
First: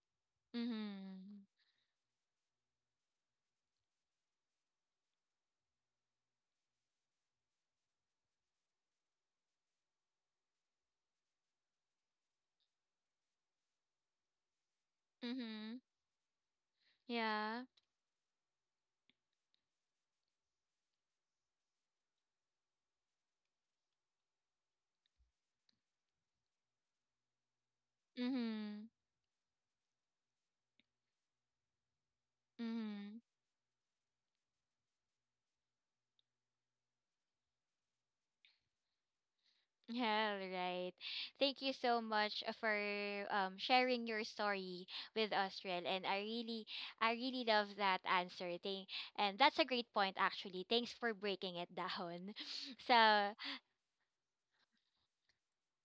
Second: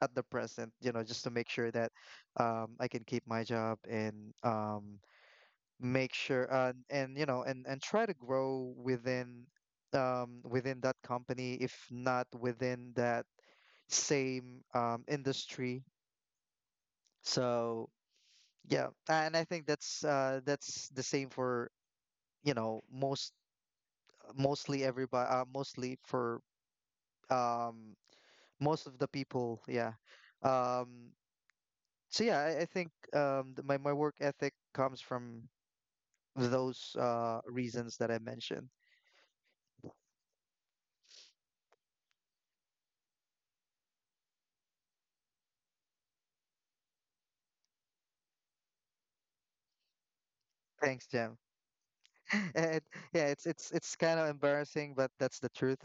Speaker 2: at the present, you know, just to
Speaker 1: Mhm.
Speaker 2: make sure that I can keep my job and make sure and you know and try to grow within within that company, if not within that same
Speaker 1: Mhm.
Speaker 2: industry.
Speaker 1: Yeah.
Speaker 2: So yeah, and I think that's the same for you know most mostly everybody mostly for. Um, most
Speaker 1: Mhm.
Speaker 2: of the people, yeah. Um so yeah i, I think
Speaker 1: Mhm.
Speaker 2: my, my work ethic comes from those reasons that I mentioned.
Speaker 1: All right, thank you so much for sharing your story with us, Riel. And I really love that answer. Thank and that's a great point actually. Thanks
Speaker 2: Thanks,
Speaker 1: for
Speaker 2: Jim.
Speaker 1: breaking it down.
Speaker 2: [LAUGHS] And
Speaker 1: [LAUGHS] So
Speaker 2: yeah, it's kind of embarrassing, but that's the truth.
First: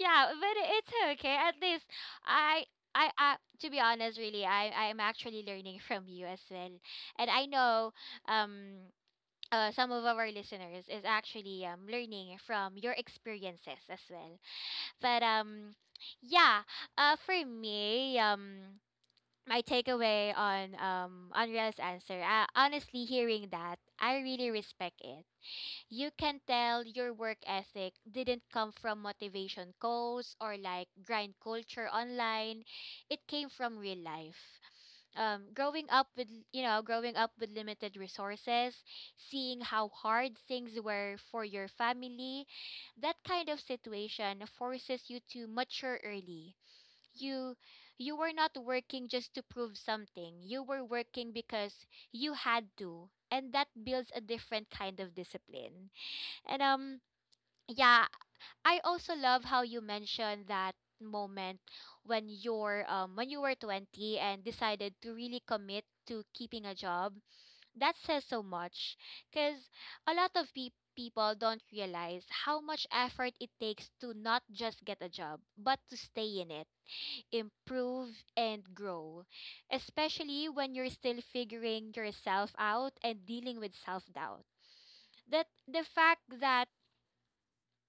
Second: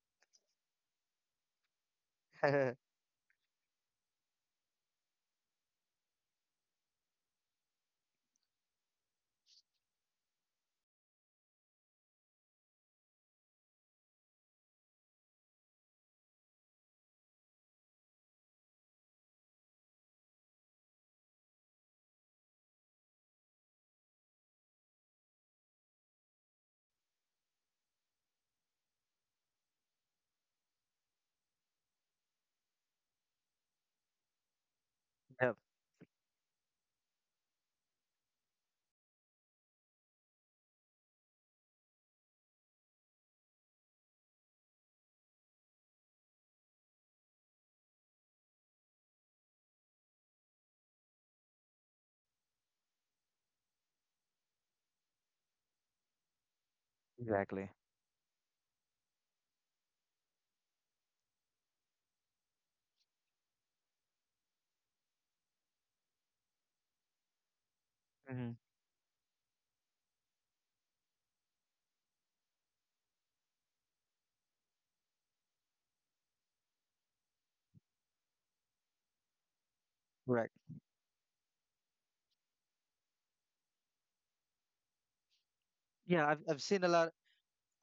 Speaker 1: yeah, but it's okay. At least I
Speaker 2: [LAUGHS]
Speaker 1: I to be honest, really, I'm actually learning [LAUGHS] from you as well. And I know, um some of our listeners is actually learning from your experiences as well. But yeah. For me, my takeaway on Andrea's answer. Honestly, hearing that, I really respect it. You can tell your work ethic didn't come from motivation codes or like grind culture online. It came from real life.
Speaker 2: Yep,
Speaker 1: Growing up with limited resources, seeing how hard things were for your family. That kind of situation forces you to mature early. You you were not working just to prove something. You were working because you had to, and that builds a different kind of discipline. And
Speaker 2: exactly.
Speaker 1: yeah, I also love how you mentioned that moment when you were 20 and decided to really commit to keeping a job. That says so
Speaker 2: Hmm.
Speaker 1: much, cuz a lot of people don't realize how much effort it takes to not just get a job, but to stay in it, improve and grow, especially
Speaker 2: Correct.
Speaker 1: when you're still figuring yourself out and dealing with self-doubt. That the fact
Speaker 2: Yeah, I've
Speaker 1: that.
Speaker 2: I've seen a lot.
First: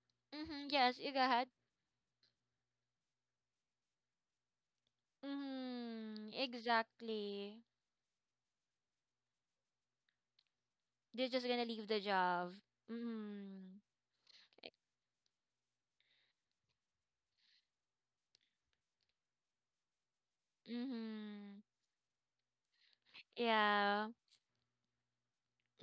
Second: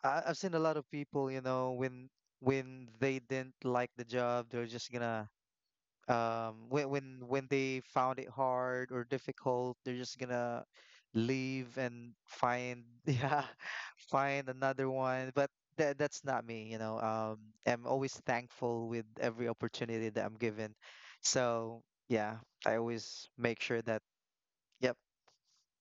Speaker 2: I've seen a
Speaker 1: Mhm,
Speaker 2: lot of
Speaker 1: yes, you go
Speaker 2: people, you
Speaker 1: ahead.
Speaker 2: know, when they didn't like the job, they're just gonna
Speaker 1: Mhm,
Speaker 2: when
Speaker 1: exactly.
Speaker 2: they found it hard or difficult, they're just gonna
Speaker 1: They're just gonna
Speaker 2: leave
Speaker 1: leave the
Speaker 2: and
Speaker 1: job.
Speaker 2: find [LAUGHS] yeah
Speaker 1: Mhm.
Speaker 2: find another one. But that that's not me, you know. I'm always thankful with every opportunity that I'm given.
Speaker 1: Mhm.
Speaker 2: So yeah, I always make sure that
Speaker 1: Yeah.
Speaker 2: yep.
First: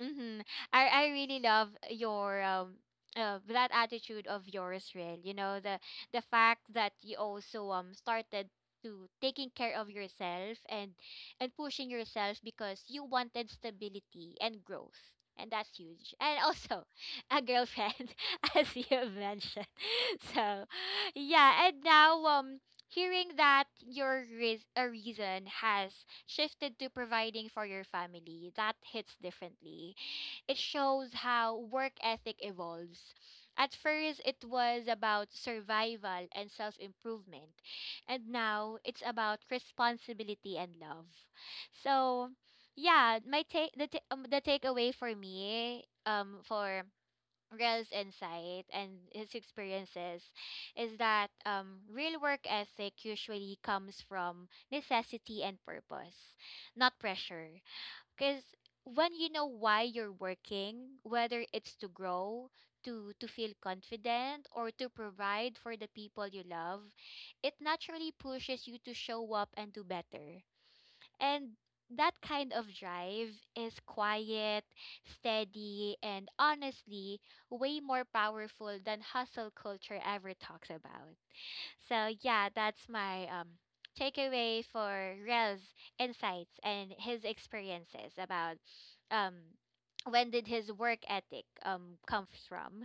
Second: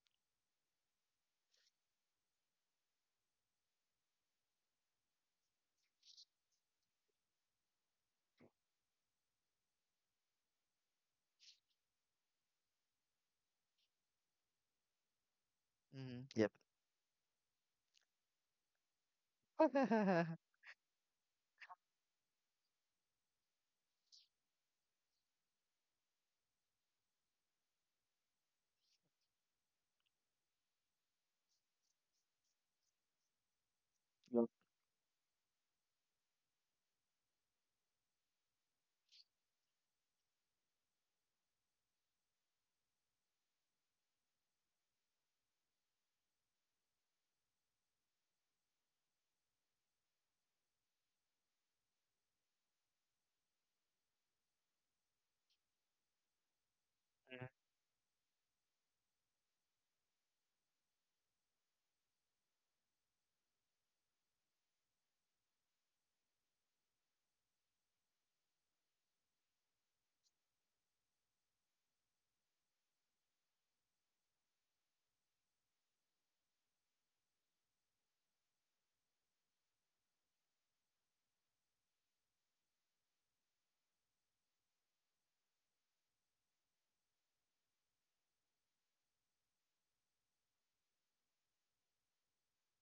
Speaker 1: Mm-hmm. I really love your that attitude of yours, Real. You know, the fact that you also started to taking care of yourself and pushing yourself because you wanted stability and growth. And that's huge.
Speaker 2: Mhm,
Speaker 1: And
Speaker 2: yep.
Speaker 1: also [LAUGHS] a girlfriend, [LAUGHS] as you have mentioned. [LAUGHS]
Speaker 2: [LAUGHS]
Speaker 1: So yeah, and now, hearing that your reason has shifted to providing for your family, that hits differently. It shows how work ethic evolves. At first, it
Speaker 2: Yep.
Speaker 1: was about survival and self improvement, and now it's about responsibility and love. So, yeah, my take the ta- the takeaway for me for Rel's insight and his experiences is that, real work ethic usually comes from necessity and purpose, not pressure.
Speaker 2: Mhm,
Speaker 1: Because when you know why you're working, whether it's to grow, to feel confident, or to provide for the people you love, it naturally pushes you to show up and do better. And that kind of drive is quiet, steady, and honestly, way more powerful than hustle culture ever talks about. So, yeah, that's my takeaway for Rel's insights and his experiences about, um, when did his work ethic come from.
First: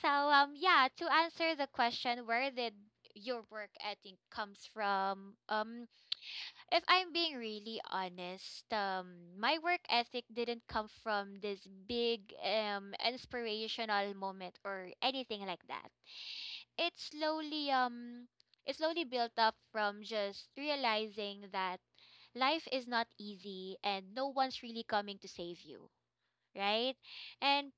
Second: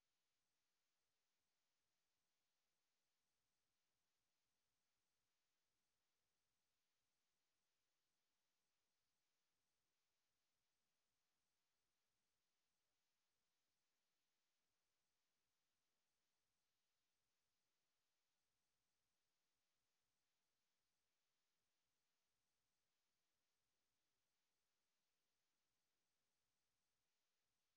Speaker 1: So, yeah, to answer the question, where did your work ethic comes from? If I'm being really honest, my work ethic didn't come from this big inspirational moment or anything like that. It slowly um it slowly built up from just realizing that life is not easy and no one's really coming to save you, right? And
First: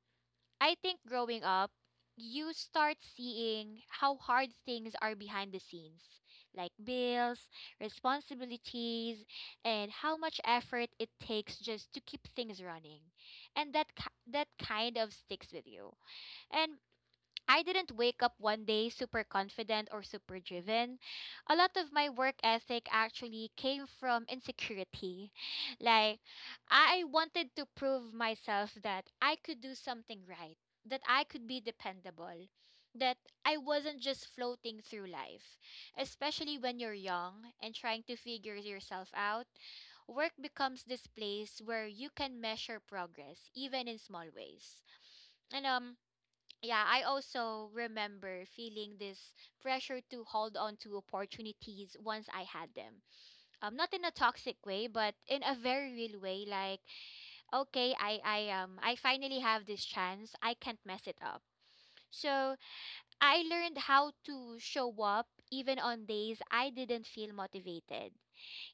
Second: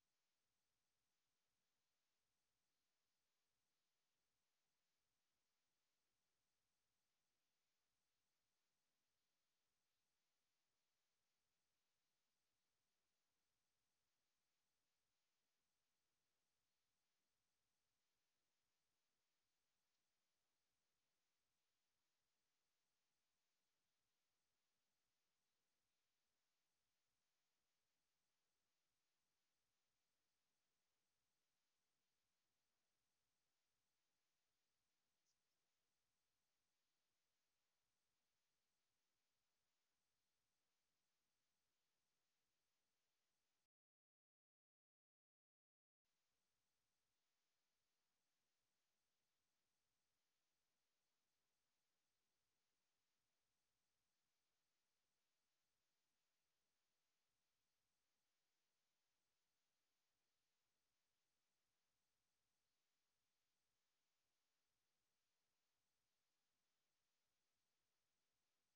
Speaker 1: I think growing up, you start seeing how hard things are behind the scenes, like bills, responsibilities, and how much effort it takes just to keep things running. And that kind of sticks with you. And I didn't wake up one day super confident or super driven. A lot of my work ethic actually came from insecurity. Like, I wanted to prove myself that I could do something right, that I could be dependable, that I wasn't just floating through life. Especially when you're young and trying to figure yourself out, work becomes this place where you can measure progress, even in small ways. And yeah, I also remember feeling this pressure to hold on to opportunities once I had them. Not in a toxic way, but in a very real way. Like, okay, I finally have this chance. I can't mess it up. So I learned how to show up even on days I didn't feel motivated.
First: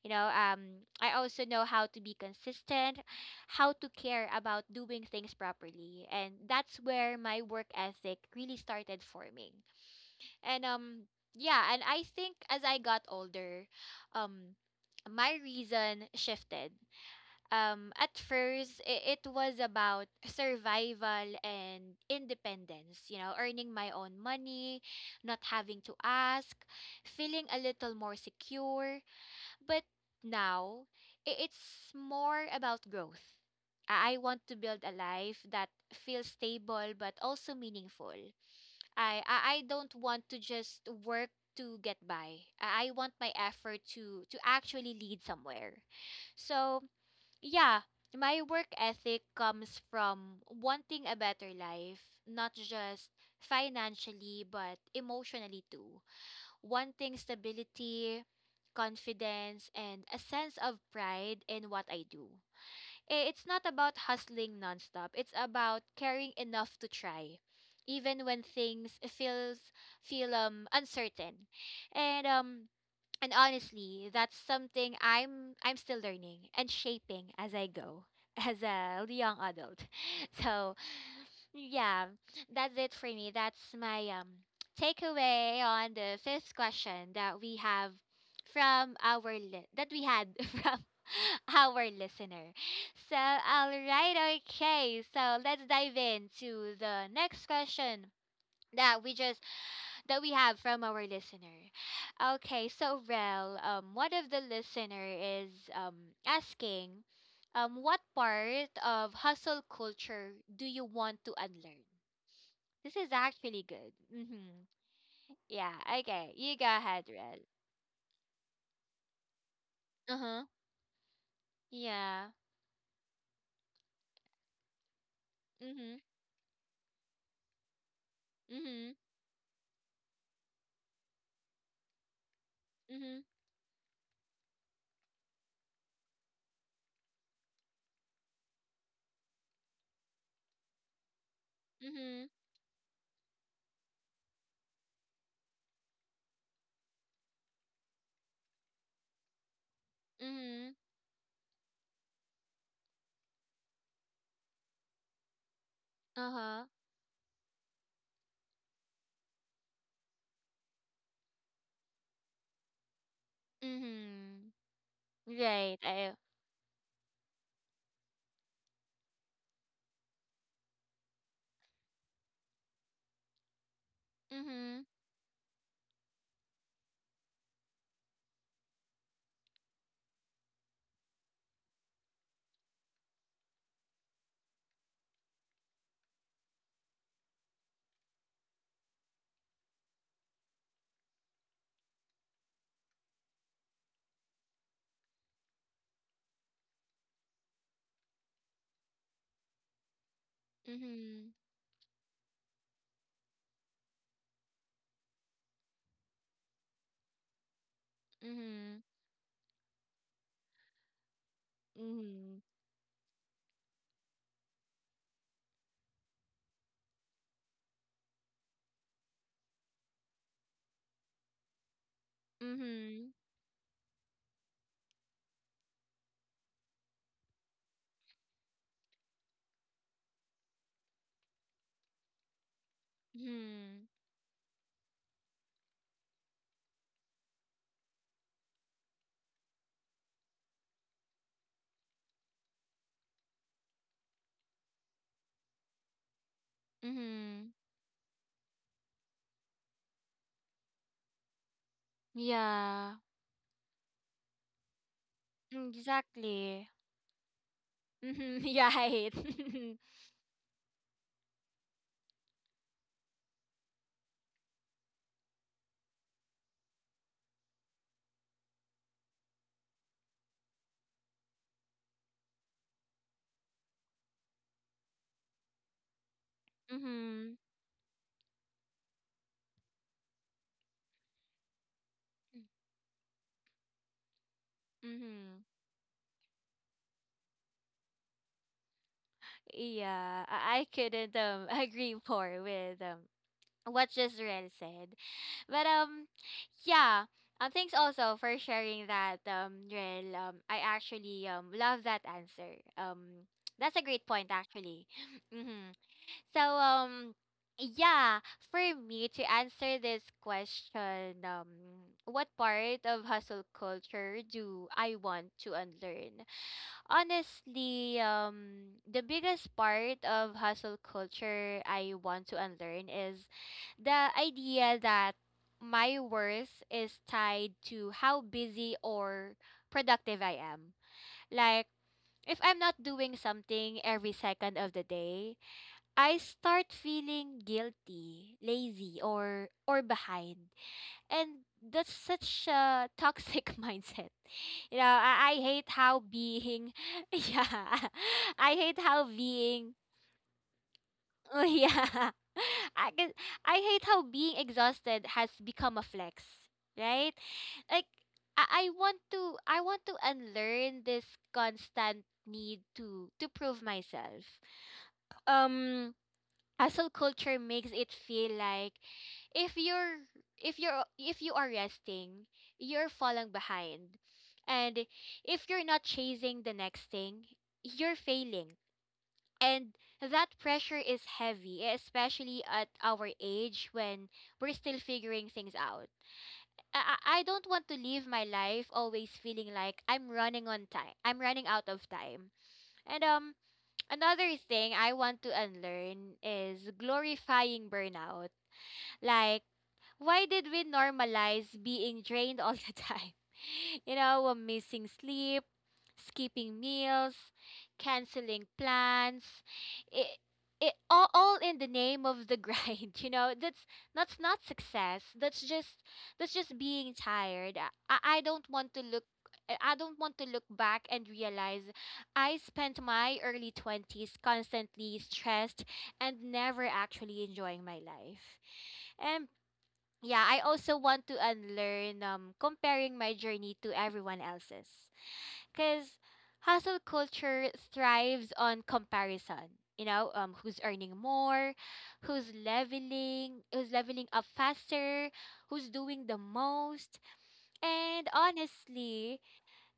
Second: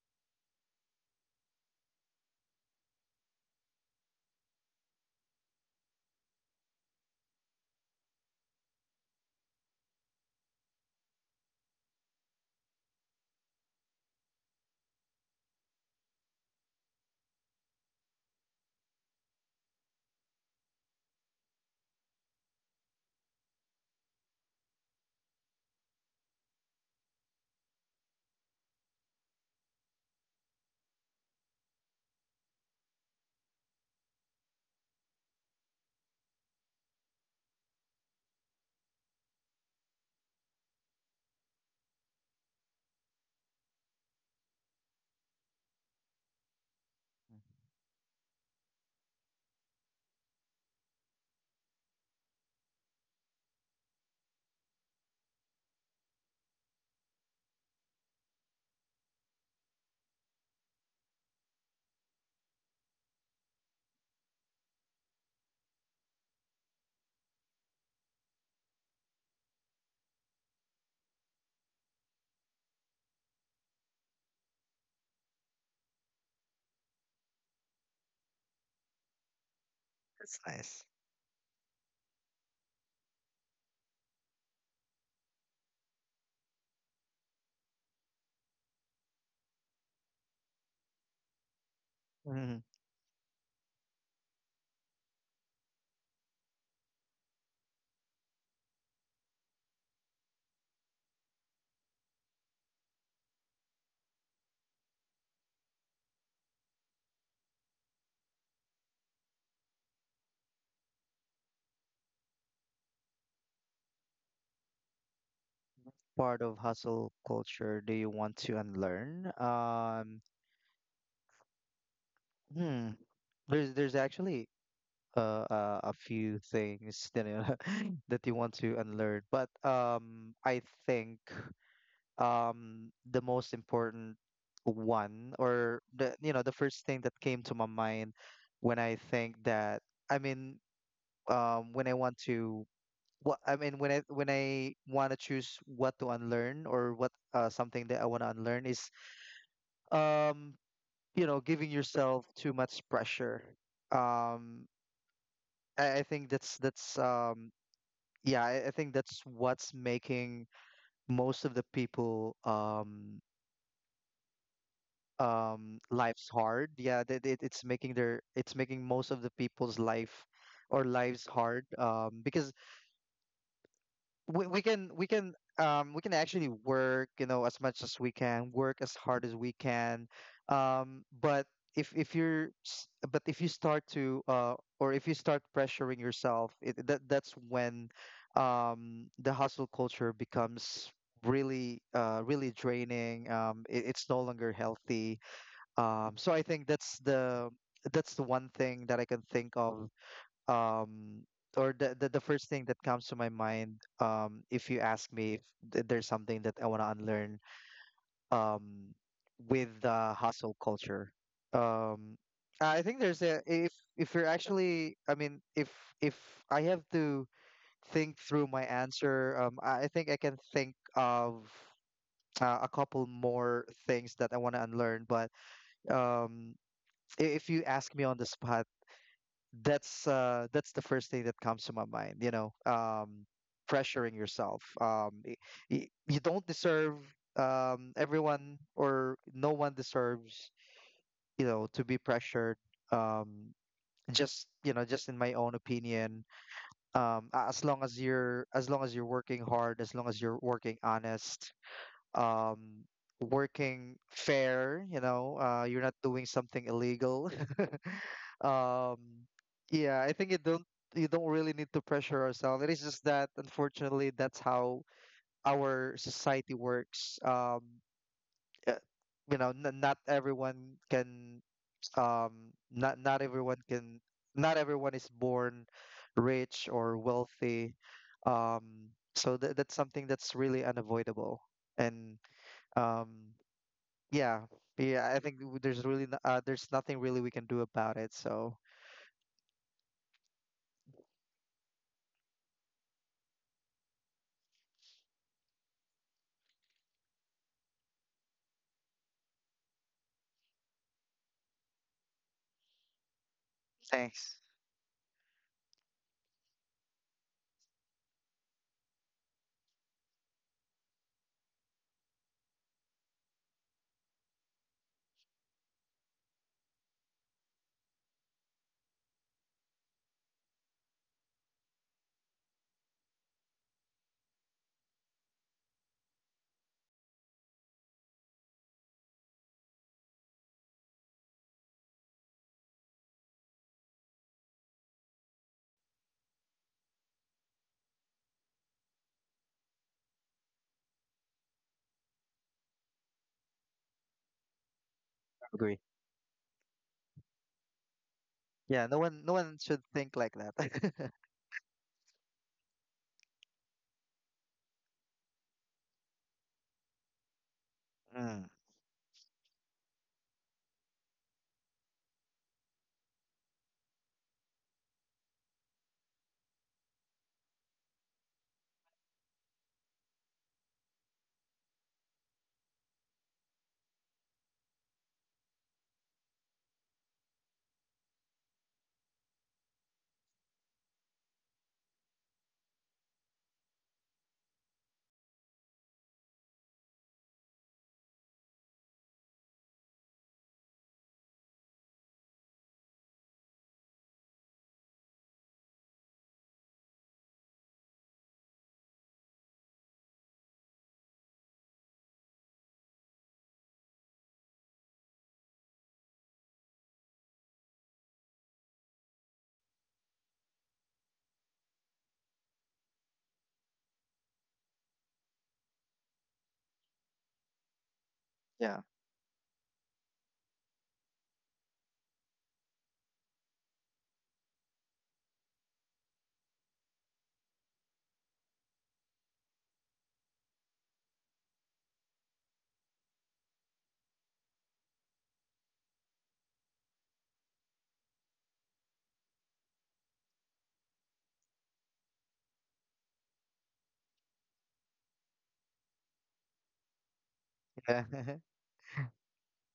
Speaker 1: You know, I also know how to be consistent, how to care about doing things properly, and that's where my work ethic really started forming. And yeah, and I think as I got older, um, my reason shifted. At first, it was about survival and independence, you know, earning my own money, not having to ask, feeling a little more secure. But now, it's more about growth. I want to build a life that feels stable but also meaningful. I don't want to just work to get by. I want my effort to actually lead somewhere. So, yeah, my work ethic comes from wanting a better life, not just financially but emotionally too, wanting stability, confidence, and a sense of pride in what I do. It's not about hustling nonstop. It's about caring enough to try, even when things feel uncertain. And um and honestly, that's something I'm still learning and shaping as I go [LAUGHS] as a young adult.
Speaker 2: that's
Speaker 1: [LAUGHS] So
Speaker 2: nice.
Speaker 1: yeah, that's it for me. That's my takeaway on the fifth question that we have from that we had [LAUGHS] from our listener.
Speaker 2: Mhm.
Speaker 1: So, all right, okay. So, let's dive into the next question that we just that we have from our listener. Okay, so Rel, one of the listener is asking what part of hustle culture do you want to unlearn? This is actually good. Mm-hmm. Yeah. Okay.
Speaker 2: Part of
Speaker 1: You go ahead,
Speaker 2: hustle
Speaker 1: Red.
Speaker 2: culture do you want to unlearn?
Speaker 1: Uh huh. Yeah.
Speaker 2: Hmm there's actually a
Speaker 1: Mm-hmm.
Speaker 2: few things that you know, [LAUGHS] that you want to
Speaker 1: Mm-hmm.
Speaker 2: unlearn. But I think
Speaker 1: Mm-hmm.
Speaker 2: the most important one, or the you know the first thing that came to my mind when I think that I mean when I want
Speaker 1: Mm-hmm.
Speaker 2: to what I mean when I want to choose what to unlearn, or what something that I want to unlearn, is um,
Speaker 1: Mm-hmm.
Speaker 2: you know giving yourself too much pressure. Um, I think that's
Speaker 1: Uh-huh.
Speaker 2: yeah, I think that's what's making most of the people
Speaker 1: Hmm. Right. I.
Speaker 2: lives hard. Yeah, that it, it's making their it's making most of the people's life or lives hard. Because we, we
Speaker 1: Mm-hmm.
Speaker 2: can we can we can actually work, you know, as much as we can, work as hard as we can. But if but if you start to or if you start pressuring yourself, it, that that's when the hustle culture becomes really really draining. It's no longer healthy. So I think that's the one thing that I can think of, um
Speaker 1: Mm-hmm.
Speaker 2: or the first thing that comes to my mind if you ask me if there's something that I want to unlearn um
Speaker 1: Mm-hmm.
Speaker 2: with the hustle culture. Um
Speaker 1: Mm-hmm.
Speaker 2: I think there's a if you're actually I mean If I have to think through my answer, I think I can think of a couple
Speaker 1: Mm-hmm.
Speaker 2: more things that I want to unlearn. But um if you ask me on the spot, that's the first thing that comes to my mind, you know.
Speaker 1: Mm-hmm.
Speaker 2: Pressuring yourself. You don't deserve everyone or no one deserves you know to be pressured. um just you know just in my own opinion,
Speaker 1: Hmm.
Speaker 2: as long as you're working hard, as long as you're working honest, um
Speaker 1: Yeah.
Speaker 2: working fair, you know,
Speaker 1: Mm,
Speaker 2: you're not doing something
Speaker 1: exactly.
Speaker 2: illegal,
Speaker 1: Mm-hmm. [LAUGHS] Yeah.
Speaker 2: um
Speaker 1: Right. [LAUGHS]
Speaker 2: yeah, I think you don't really need to pressure yourself. It is just that, unfortunately, that's how our society works. Uh, you know, not everyone can not everyone can not everyone is born rich or
Speaker 1: Mm-hmm.
Speaker 2: wealthy. um so tha that's something that's really unavoidable. And um yeah yeah, I think
Speaker 1: Mm-hmm.
Speaker 2: there's really there's nothing really we can do about it. So
Speaker 1: Yeah, I couldn't [LAUGHS] agree more with what Jezreel said. But yeah, thanks also for sharing that, Rel. I actually love that answer. That's a great point
Speaker 2: thanks.
Speaker 1: actually. [SNIFFS] [LAUGHS] Mm-hmm. So yeah, for me to answer this question, what part of hustle culture do I want to unlearn? Honestly, the biggest part of hustle culture I want to unlearn is the idea that my worth is tied to how busy or productive I am. Like, if I'm not doing something every second of the day, I start feeling guilty, lazy, or behind. And that's such a toxic [LAUGHS] mindset, you know. I
Speaker 2: I
Speaker 1: hate
Speaker 2: agree.
Speaker 1: how being. [LAUGHS] Yeah. [LAUGHS] I hate
Speaker 2: Yeah, no
Speaker 1: how
Speaker 2: one no one
Speaker 1: being.
Speaker 2: should think like that. [LAUGHS]
Speaker 1: [LAUGHS] Yeah, I, can- I hate how being exhausted has become a flex, right, like. I,
Speaker 2: Mm.
Speaker 1: I want to i want to unlearn this constant need to prove myself. um Hustle culture makes it feel like if you're if you are resting, you're falling behind. And if you're not chasing the next thing, you're failing. And that pressure is heavy, especially at our age when we're still figuring things out. I don't want to live my life always feeling like I'm running on time. I'm running out of time. And another thing I want to unlearn is glorifying burnout. Like, why did we normalize being drained all the time? [LAUGHS] You know, we're missing sleep, skipping meals, canceling plans. It, it all in the name of the grind, [LAUGHS] you know. That's not success. That's just being tired. I don't want to
Speaker 2: Yeah,
Speaker 1: look. I don't want to look back and realize I spent my early 20s constantly stressed and never actually enjoying my life. And yeah, I also want to unlearn, comparing my journey to everyone else's. Because hustle culture thrives on comparison. You know, who's earning more, who's leveling up faster, who's doing the most. And
Speaker 2: yeah, [LAUGHS]
Speaker 1: honestly,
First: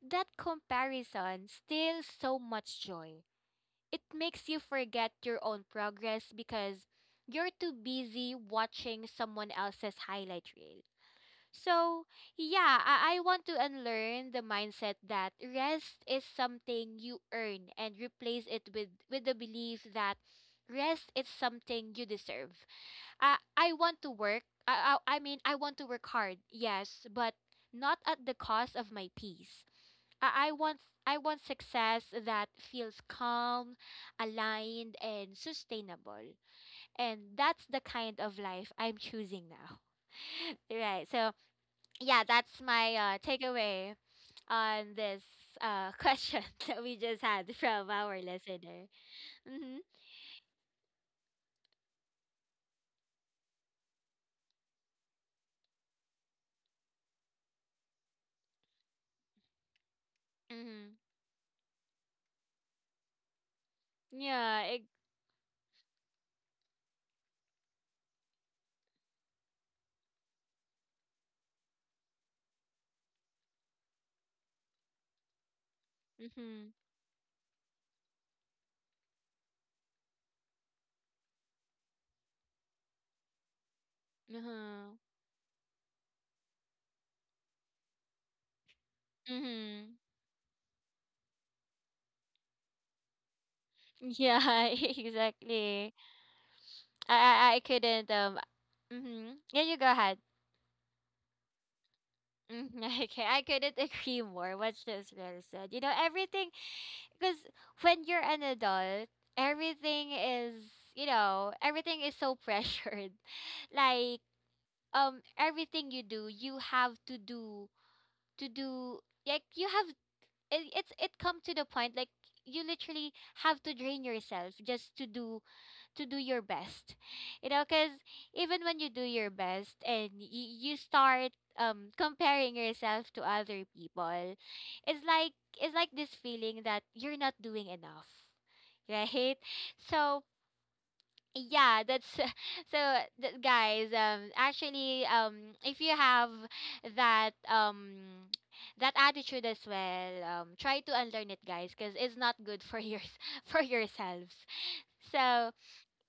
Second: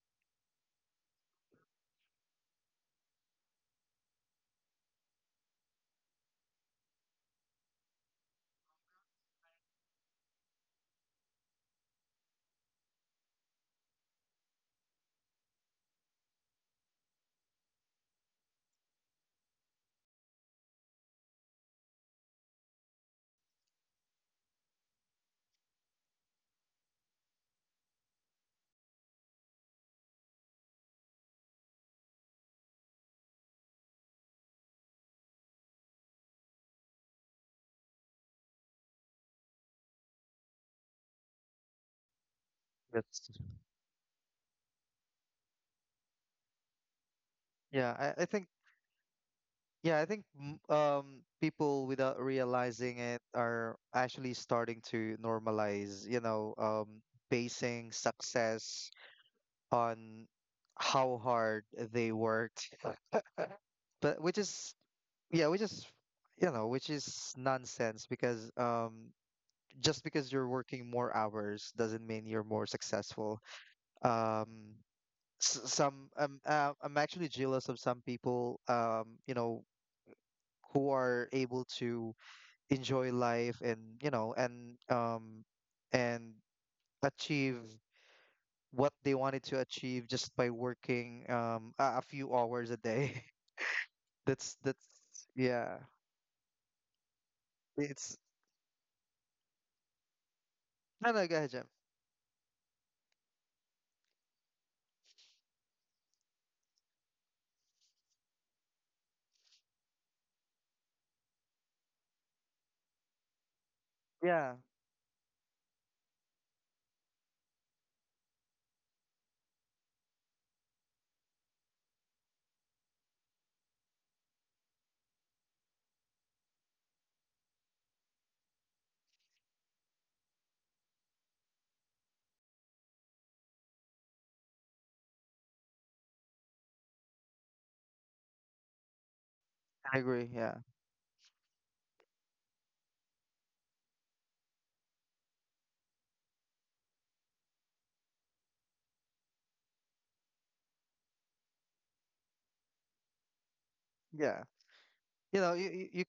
Speaker 1: that comparison steals so much joy. It makes you forget your own progress because you're too busy watching someone else's highlight reel. So, yeah, I want to unlearn the mindset that rest is something you earn and replace it with the belief that rest is something you deserve. I want to work. I mean, I want to work hard, yes, but not at the cost of my peace. I, I want I want success that feels calm, aligned, and sustainable. And that's the kind of life I'm choosing now. [LAUGHS] Right. So yeah, that's my
Speaker 2: that's
Speaker 1: takeaway on this [LAUGHS] question that we just had from
Speaker 2: yeah.
Speaker 1: our
Speaker 2: I think
Speaker 1: listener. Mm-hmm.
Speaker 2: yeah, I think people without realizing it are actually starting to normalize, you know, basing success on
Speaker 1: Mm-hmm.
Speaker 2: how hard they worked, but which
Speaker 1: Yeah.
Speaker 2: is yeah, which is you know, which is nonsense. Because just because you're working more hours doesn't mean you're more successful. Um, some
Speaker 1: Mm-hmm.
Speaker 2: I'm actually jealous of some people, you know, who are able to enjoy life and you know and
Speaker 1: Mm-hmm.
Speaker 2: and achieve what they wanted to
Speaker 1: Mm-hmm.
Speaker 2: achieve just by working a few hours a day. [LAUGHS]
Speaker 1: Yeah.
Speaker 2: That's
Speaker 1: [LAUGHS]
Speaker 2: yeah.
Speaker 1: Exactly. I couldn't
Speaker 2: It's
Speaker 1: um. Mm-hmm. Yeah, you go ahead.
Speaker 2: no no go ahead, Jim.
Speaker 1: Mhm. [LAUGHS] Okay, I couldn't [LAUGHS] agree more. What Rosemary said. Everything because when you're an adult, everything is everything is so pressured, [LAUGHS] like
Speaker 2: Yeah,
Speaker 1: everything you do you have to do to do like you have it, it's it come to the point like you literally have to drain yourself just to do your best because even when you do your best and you start comparing yourself to other people it's like it's like this feeling that you're not doing enough, [LAUGHS] right?
Speaker 2: I
Speaker 1: So
Speaker 2: agree. Yeah,
Speaker 1: yeah, that's [LAUGHS] so guys, actually if you have that [TSK] that attitude as well, try to unlearn it guys cuz it's not good for your [LAUGHS] for yourselves.
Speaker 2: yeah. You
Speaker 1: So,
Speaker 2: know you you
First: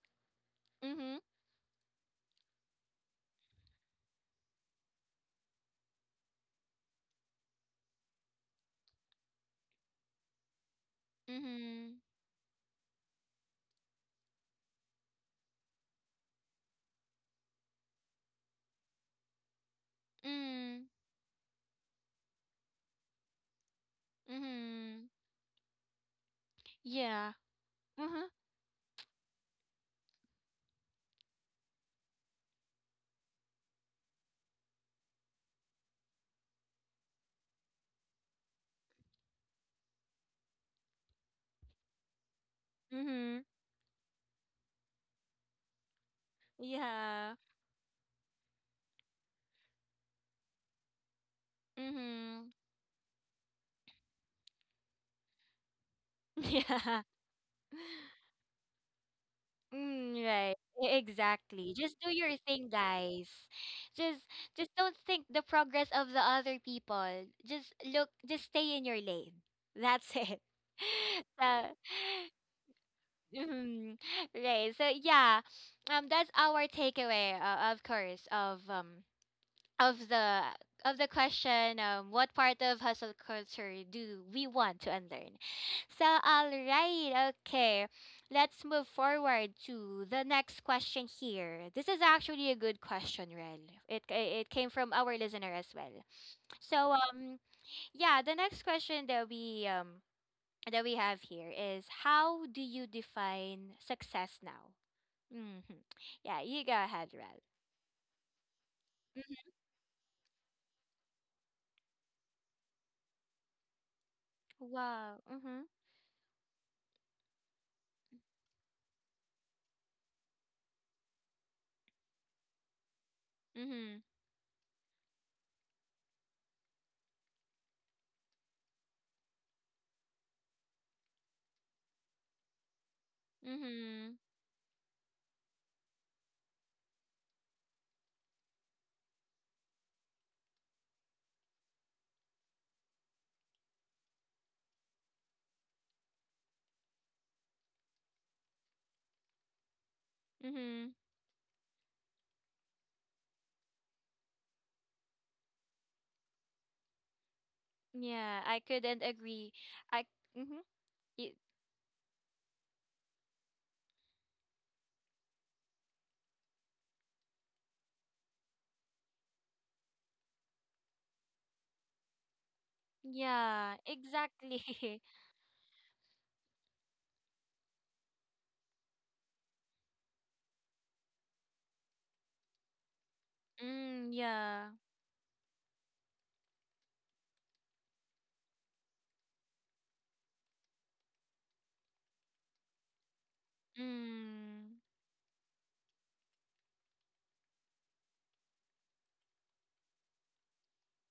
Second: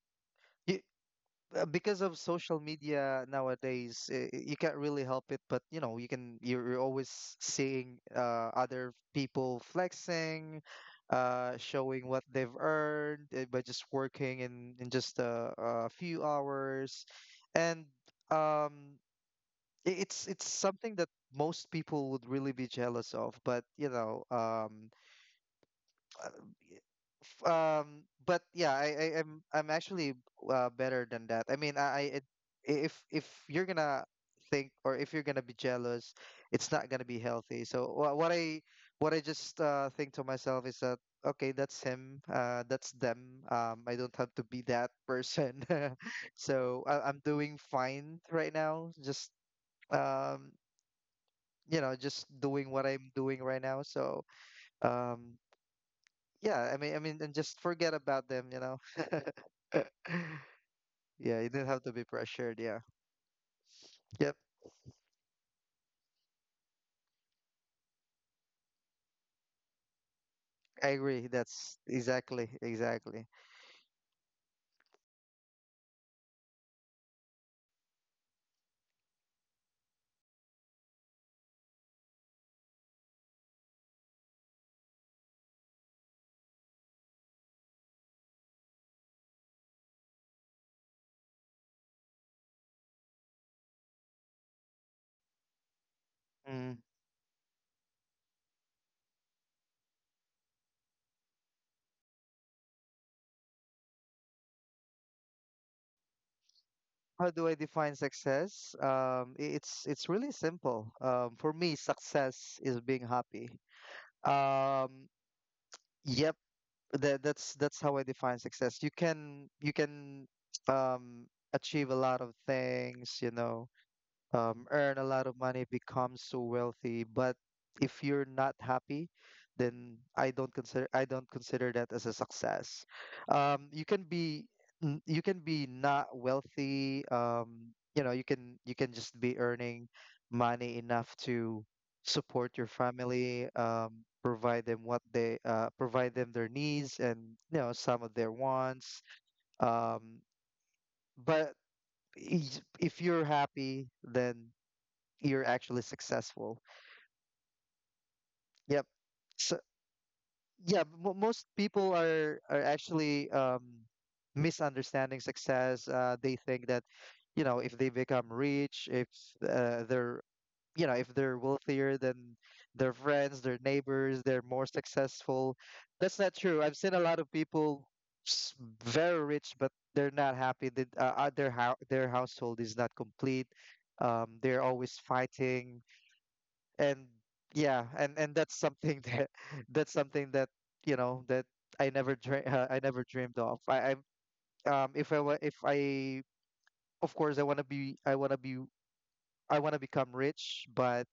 Speaker 2: you
Speaker 1: mhm,
Speaker 2: because of social media nowadays, you can't really help it. But you know, you can you're always seeing other people flexing,
Speaker 1: mhm,
Speaker 2: showing what they've earned by just working in just a few hours. And um, it's
Speaker 1: mhm,
Speaker 2: something that most people would really be jealous of. But you know,
Speaker 1: mhm, yeah. Mhm,
Speaker 2: but yeah, I'm actually better than that. I mean, if you're gonna think, or if you're gonna be jealous, it's not gonna be healthy. So wha- what I just think to myself is that okay, that's him, that's them.
Speaker 1: mhm,
Speaker 2: I don't have to be that person. [LAUGHS] So I, I'm
Speaker 1: yeah.
Speaker 2: doing fine right now, just um you know just
Speaker 1: Mhm,
Speaker 2: doing what I'm doing right now. So um
Speaker 1: [LAUGHS]
Speaker 2: yeah, I
Speaker 1: yeah.
Speaker 2: mean and just forget about them, you know.
Speaker 1: Mm, right.
Speaker 2: Yeah, you didn't have
Speaker 1: Exactly.
Speaker 2: to be
Speaker 1: Just do your
Speaker 2: pressured.
Speaker 1: thing,
Speaker 2: Yeah.
Speaker 1: guys. Just
Speaker 2: Yep.
Speaker 1: just don't think the progress of the other people. Just look, just stay in your lane. That's it. [LAUGHS]
Speaker 2: I agree.
Speaker 1: So,
Speaker 2: That's
Speaker 1: [LAUGHS]
Speaker 2: exactly, exactly.
Speaker 1: mm, right. So yeah, that's our takeaway, of course, of the of the question, what part of hustle culture do we want to unlearn? So all right, okay, let's move forward to the next question here. This is actually a good question, rel. It came from our listener as well.
Speaker 2: Mm.
Speaker 1: So yeah, the next question that we have here is, how do you define success now? Hmm, yeah, you go ahead,
Speaker 2: How
Speaker 1: rel.
Speaker 2: do I define success? It's it's really simple. For me, success is being happy. Um,
Speaker 1: Wow, mm-hmm.
Speaker 2: yep. That that's how I define success. You can um achieve a lot of things, you know.
Speaker 1: Mm-hmm.
Speaker 2: Um, earn a lot of money, become so wealthy. But if you're not happy, then I don't consider that as a success. You can
Speaker 1: Mm-hmm.
Speaker 2: be you can be not wealthy. You know, you can just be earning money enough to support your family, provide them what they provide them their needs and you know some of their wants. Um,
Speaker 1: Mm-hmm.
Speaker 2: but if you're happy, then you're actually successful.
Speaker 1: Yeah, I
Speaker 2: Yep.
Speaker 1: couldn't agree.
Speaker 2: So
Speaker 1: I mm-hmm.
Speaker 2: yeah, mo
Speaker 1: It,
Speaker 2: most people are actually misunderstanding success. They think that, you know, if they become rich, if they're you know if they're wealthier than their friends, their
Speaker 1: yeah,
Speaker 2: neighbors, they're
Speaker 1: exactly.
Speaker 2: more
Speaker 1: [LAUGHS]
Speaker 2: successful. That's not true. I've seen a lot of people s- very rich, but they're not happy. Their household is not complete.
Speaker 1: Mm,
Speaker 2: They're
Speaker 1: yeah.
Speaker 2: always fighting. And yeah, and that's something that [LAUGHS] that's something that you know that I never dream [LAUGHS] I never dreamed of. I I'm
Speaker 1: Mm.
Speaker 2: if I wa- if I Of course, I want to be I want to be I want to become rich, but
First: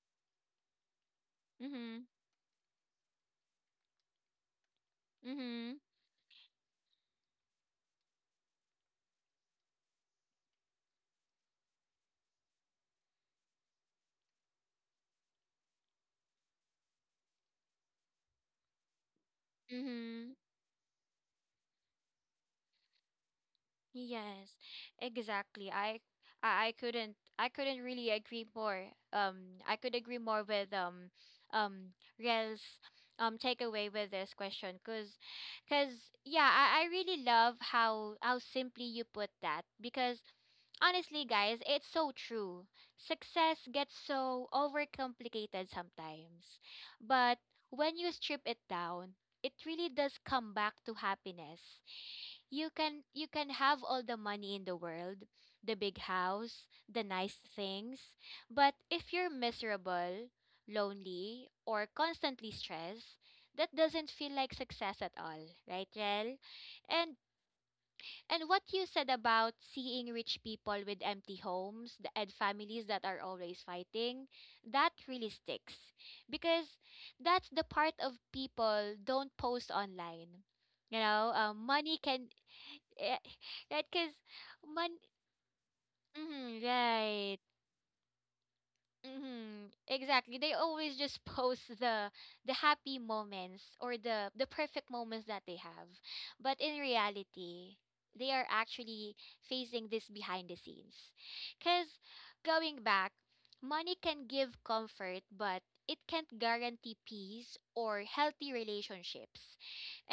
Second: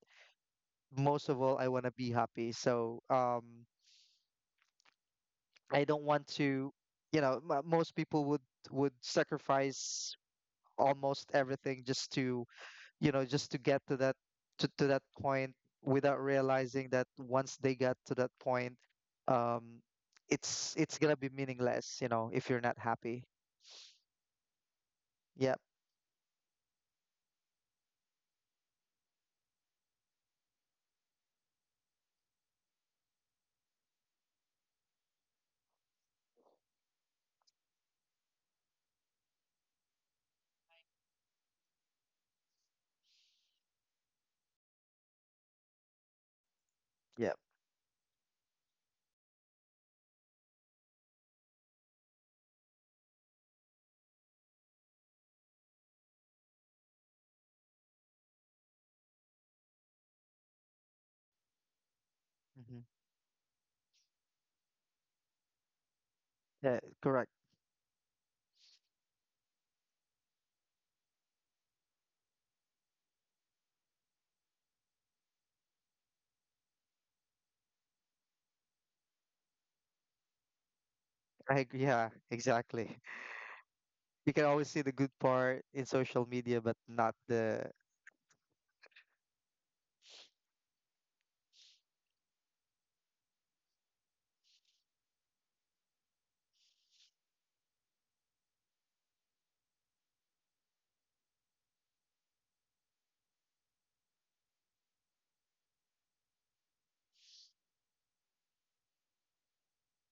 Speaker 2: most of all, I want to
Speaker 1: Mm-hmm.
Speaker 2: be happy. So
Speaker 1: Mm-hmm.
Speaker 2: I don't want to you know most people would sacrifice almost everything just to you know just to get to that to that point, without realizing that once they got to that point, um
Speaker 1: Mm-hmm.
Speaker 2: it's gonna be meaningless, you know, if you're not happy.
Speaker 1: Yes,
Speaker 2: Yep.
Speaker 1: exactly. I couldn't I couldn't really agree more. I could agree more with um Rel's takeaway with this question, cause, cause yeah, I really love how simply you put that, because honestly, guys, it's so true. Success gets so overcomplicated sometimes.
Speaker 2: Yep.
Speaker 1: But when you strip it down, it really does come back to happiness. You can have all the money in the world, the big house, the nice things, but if you're miserable, lonely, or constantly
Speaker 2: Hmm.
Speaker 1: stressed, that doesn't feel like success at all, right, Rel?
Speaker 2: Yeah,
Speaker 1: And
Speaker 2: correct.
Speaker 1: and what you said about seeing rich people with empty homes and families that are always fighting, that really sticks. Because that's the part of people don't post online. You know,
Speaker 2: I agree,
Speaker 1: money
Speaker 2: yeah,
Speaker 1: can,
Speaker 2: exactly.
Speaker 1: eh, right? Because
Speaker 2: [LAUGHS] You can always see the good part in social media,
Speaker 1: money,
Speaker 2: but not
Speaker 1: right.
Speaker 2: the
Speaker 1: Mm-hmm. Exactly. They always just post the happy moments or the perfect moments that they have. But in reality, they are actually facing this behind the scenes. Cuz going back, money can give comfort, but it can't guarantee peace or healthy relationships.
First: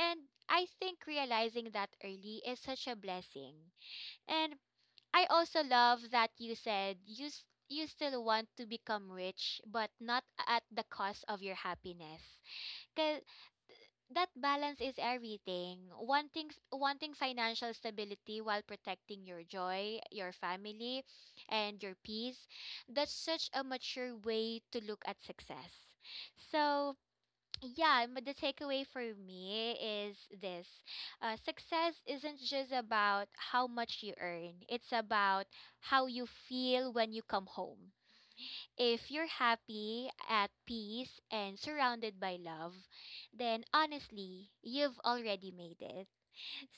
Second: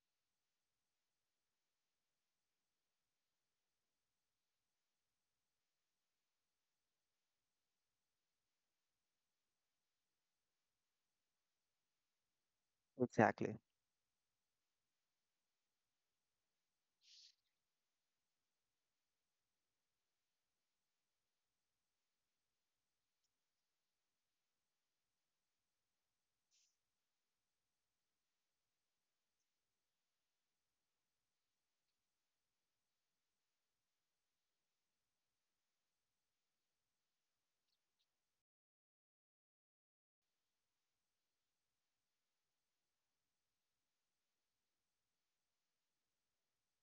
Speaker 1: And I think realizing that early is such a blessing. And I also love that you said you still want to become rich, but not at the cost of your happiness. Cause
Speaker 2: exactly
Speaker 1: that balance is everything. Wanting financial stability while protecting your joy, your family, and your peace. That's such a mature way to look at success. So yeah, but the takeaway for me is this. Success isn't just about how much you earn, it's about how you feel when you come home. If you're happy, at peace, and surrounded by love, then honestly, you've already made it.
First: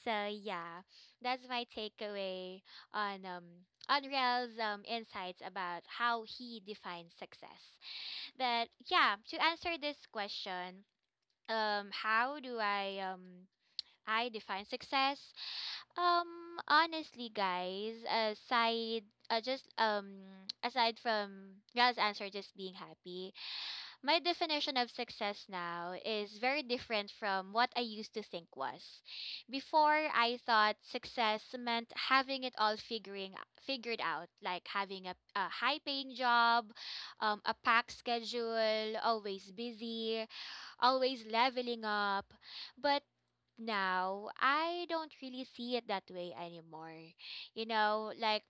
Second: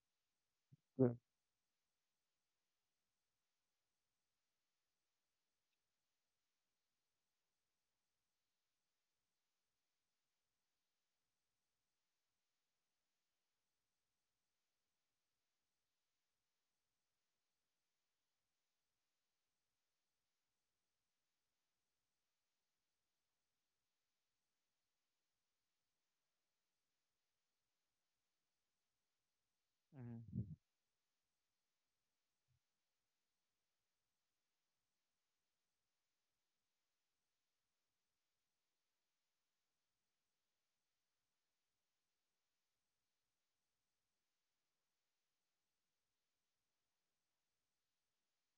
Speaker 1: So, yeah,
Speaker 2: yeah.
Speaker 1: that's my takeaway on um on Rel's insights about how he defines success. But yeah, to answer this question, how do I define success, honestly guys, aside, just [TSK] aside from Ra's answer just being happy, my definition of success now is very different from what I used to think was. Before
Speaker 2: Mhm.
Speaker 1: I thought success meant having it all, figuring figured out, like having a high paying job, a packed schedule, always busy, always leveling up. But now I don't really see it that way anymore. You know,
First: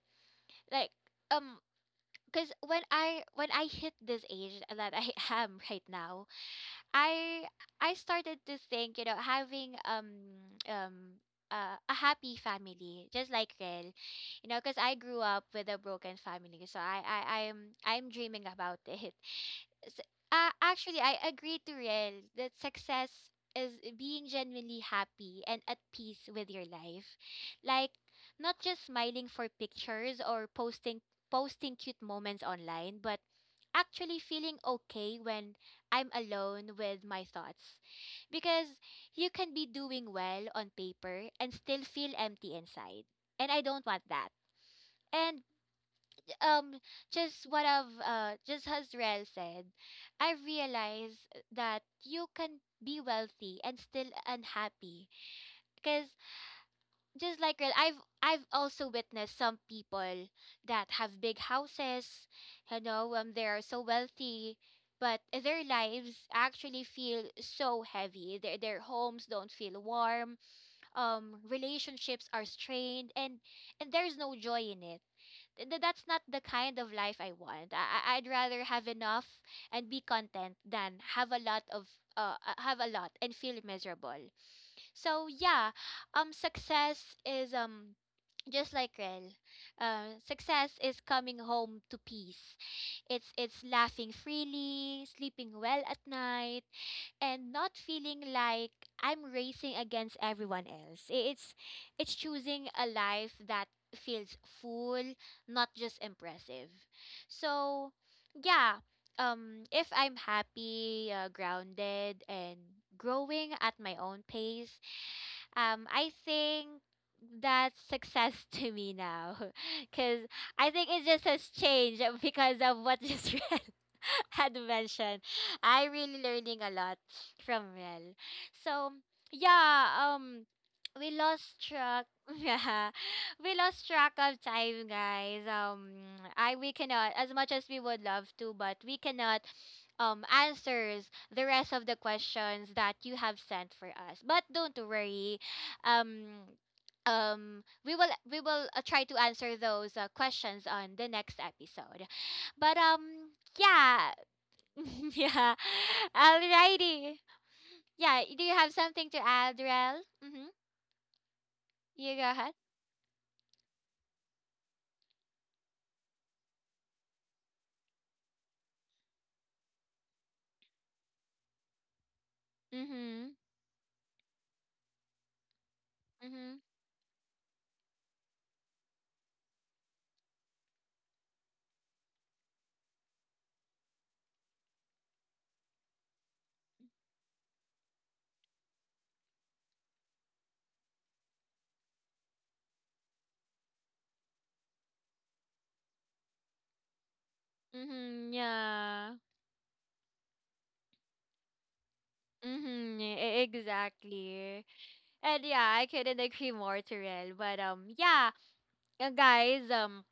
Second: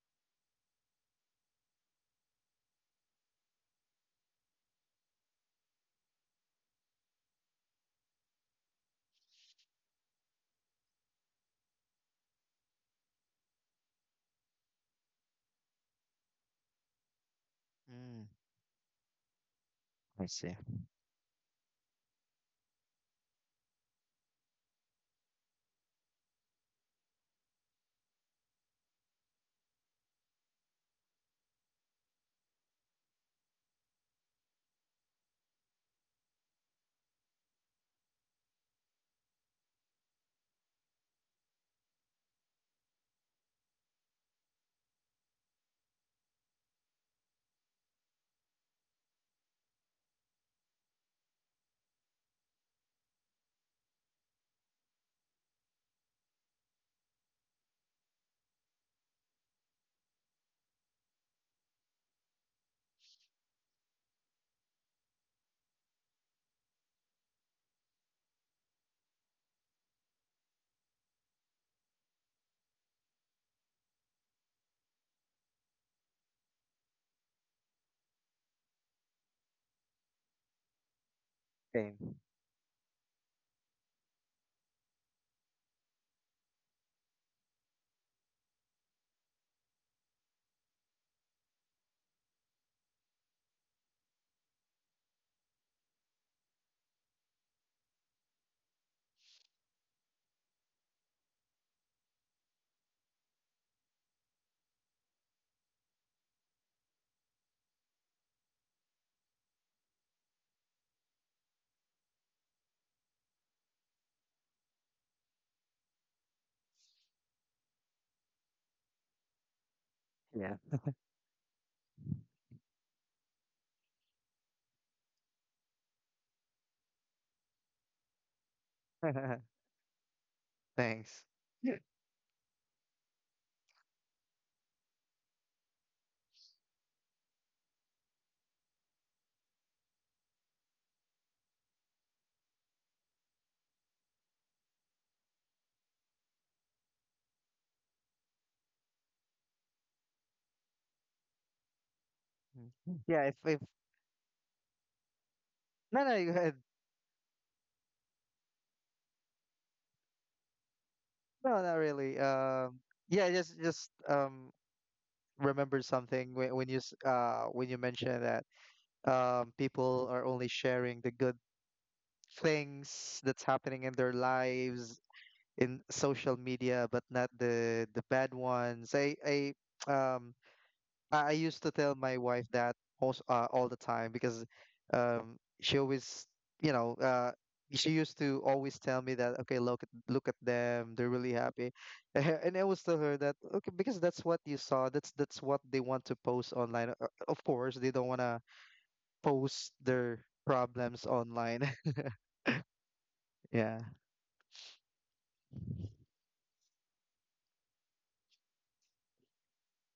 Speaker 1: like um because when I hit this age that I [LAUGHS] am right now, I I started to think, you know, having um a happy family, just like Rel, you know, because I grew up with a broken family, so I'm
Speaker 2: Mm,
Speaker 1: dreaming about [LAUGHS] it. S-
Speaker 2: I see.
Speaker 1: Actually, I agree to Rel that success is being genuinely happy and at peace with your life. Like, not just smiling for pictures or posting posting cute moments online, but actually feeling okay when I'm alone with my thoughts. Because you can be doing well on paper and still feel empty inside. And I don't want that. And um just what I've, uh, just as Rel said, I realize that you can be wealthy and still unhappy. Cause just like Rel, I've also witnessed some people that have big houses, you know, they are so wealthy but their lives actually feel so heavy. Their homes don't feel warm. Um, relationships are strained and there's no joy in it. That's not the kind of life I want. I'd rather have enough and be content than have a lot of
Speaker 2: Same.
Speaker 1: have a lot and feel miserable. So yeah, success is, um, just like Rel, success is coming home to peace. It's laughing freely, sleeping well at night, and not feeling like I'm racing against everyone else. It's choosing a life that feels full, not just impressive. So, yeah, if I'm happy, grounded and growing at my own pace, I think that's success [LAUGHS] to me now [LAUGHS] because
Speaker 2: Yeah.
Speaker 1: I think it just has changed, [LAUGHS] because of what just [LAUGHS] read. Had mentioned, I really learning a lot from Mel. So
Speaker 2: [LAUGHS]
Speaker 1: yeah, we
Speaker 2: Thanks.
Speaker 1: lost
Speaker 2: Yeah.
Speaker 1: track, [LAUGHS] yeah, we lost track of time guys. I we cannot, as much as we would love to, but we cannot answers the rest of the questions that you have sent for us. But don't worry, um we will try to answer those questions on the next episode, but um,
Speaker 2: Mm. Yeah, if
Speaker 1: yeah. [LAUGHS] Yeah,
Speaker 2: no no you had.
Speaker 1: alrighty. Yeah, do you have something to add, rel? Mm-hmm.
Speaker 2: No, not
Speaker 1: You go
Speaker 2: really.
Speaker 1: ahead.
Speaker 2: Yeah, I just remember something when when you mentioned that people are only sharing the good
Speaker 1: Mm-hmm.
Speaker 2: things that's happening in their lives in social
Speaker 1: Mm-hmm.
Speaker 2: media, but not the the bad ones. I [TSK] um I used to tell my wife that also all the time. Because she always, you know, she used to always tell me that, okay, look at them, they're really happy, [LAUGHS] and I always tell her that, okay, because that's what you saw, that's what they want to post online. Of course, they don't
Speaker 1: Mm-hmm.
Speaker 2: want to
Speaker 1: Yeah.
Speaker 2: post their problems online. [LAUGHS]
Speaker 1: Mm-hmm.
Speaker 2: Yeah.
Speaker 1: Exactly. And yeah, I couldn't agree more to rel, but yeah, guys,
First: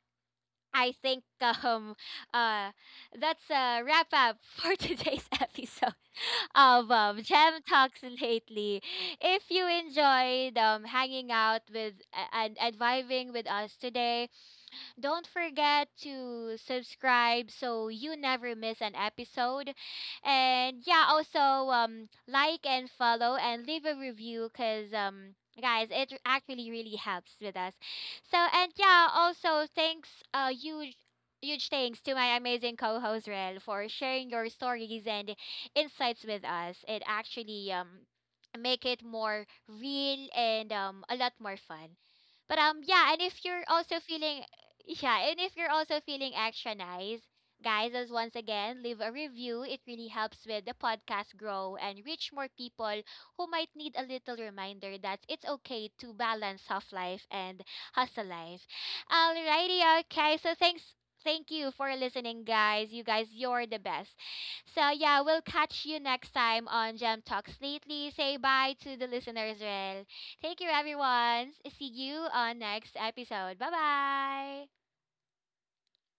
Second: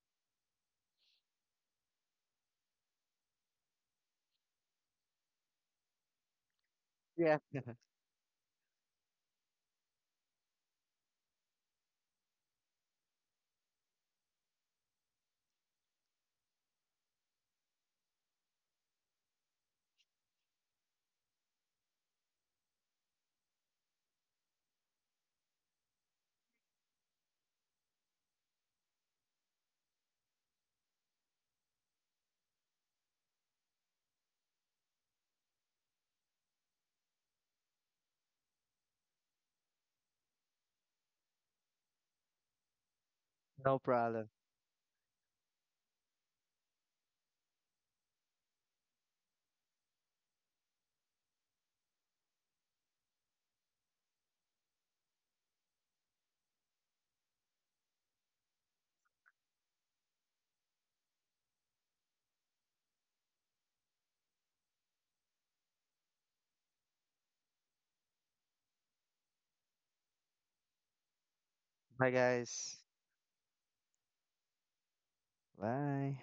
Speaker 1: I think uh that's a wrap up for [LAUGHS] today's episode of
Speaker 2: Yeah.
Speaker 1: Gem
Speaker 2: [LAUGHS]
Speaker 1: Talks lately. If you enjoyed hanging out with and vibing with us today, don't forget to subscribe so you never miss an episode. And yeah, also um, like and follow and leave a review cuz guys, it actually really helps with us. So, and yeah, also thanks, uh, huge huge thanks to my amazing co-host Rel for sharing your stories and insights with us. It actually make it more real and a lot more fun. But um, yeah, and if you're
Speaker 2: No
Speaker 1: also
Speaker 2: problem.
Speaker 1: feeling, yeah, and if you're also feeling extra nice, guys, as once again, leave a review. It really helps with the podcast grow and reach more people who might need a little reminder that it's okay to balance soft life and hustle life. Alrighty, okay. So thanks. Thank you for listening, guys. You guys, you're the best. So, yeah, we'll catch you next time on Gem Talks Lately. Say bye to the listeners, Rel. Thank you, everyone. See
Speaker 2: Bye,
Speaker 1: you on
Speaker 2: guys.
Speaker 1: next episode. Bye bye.
Speaker 2: Bye.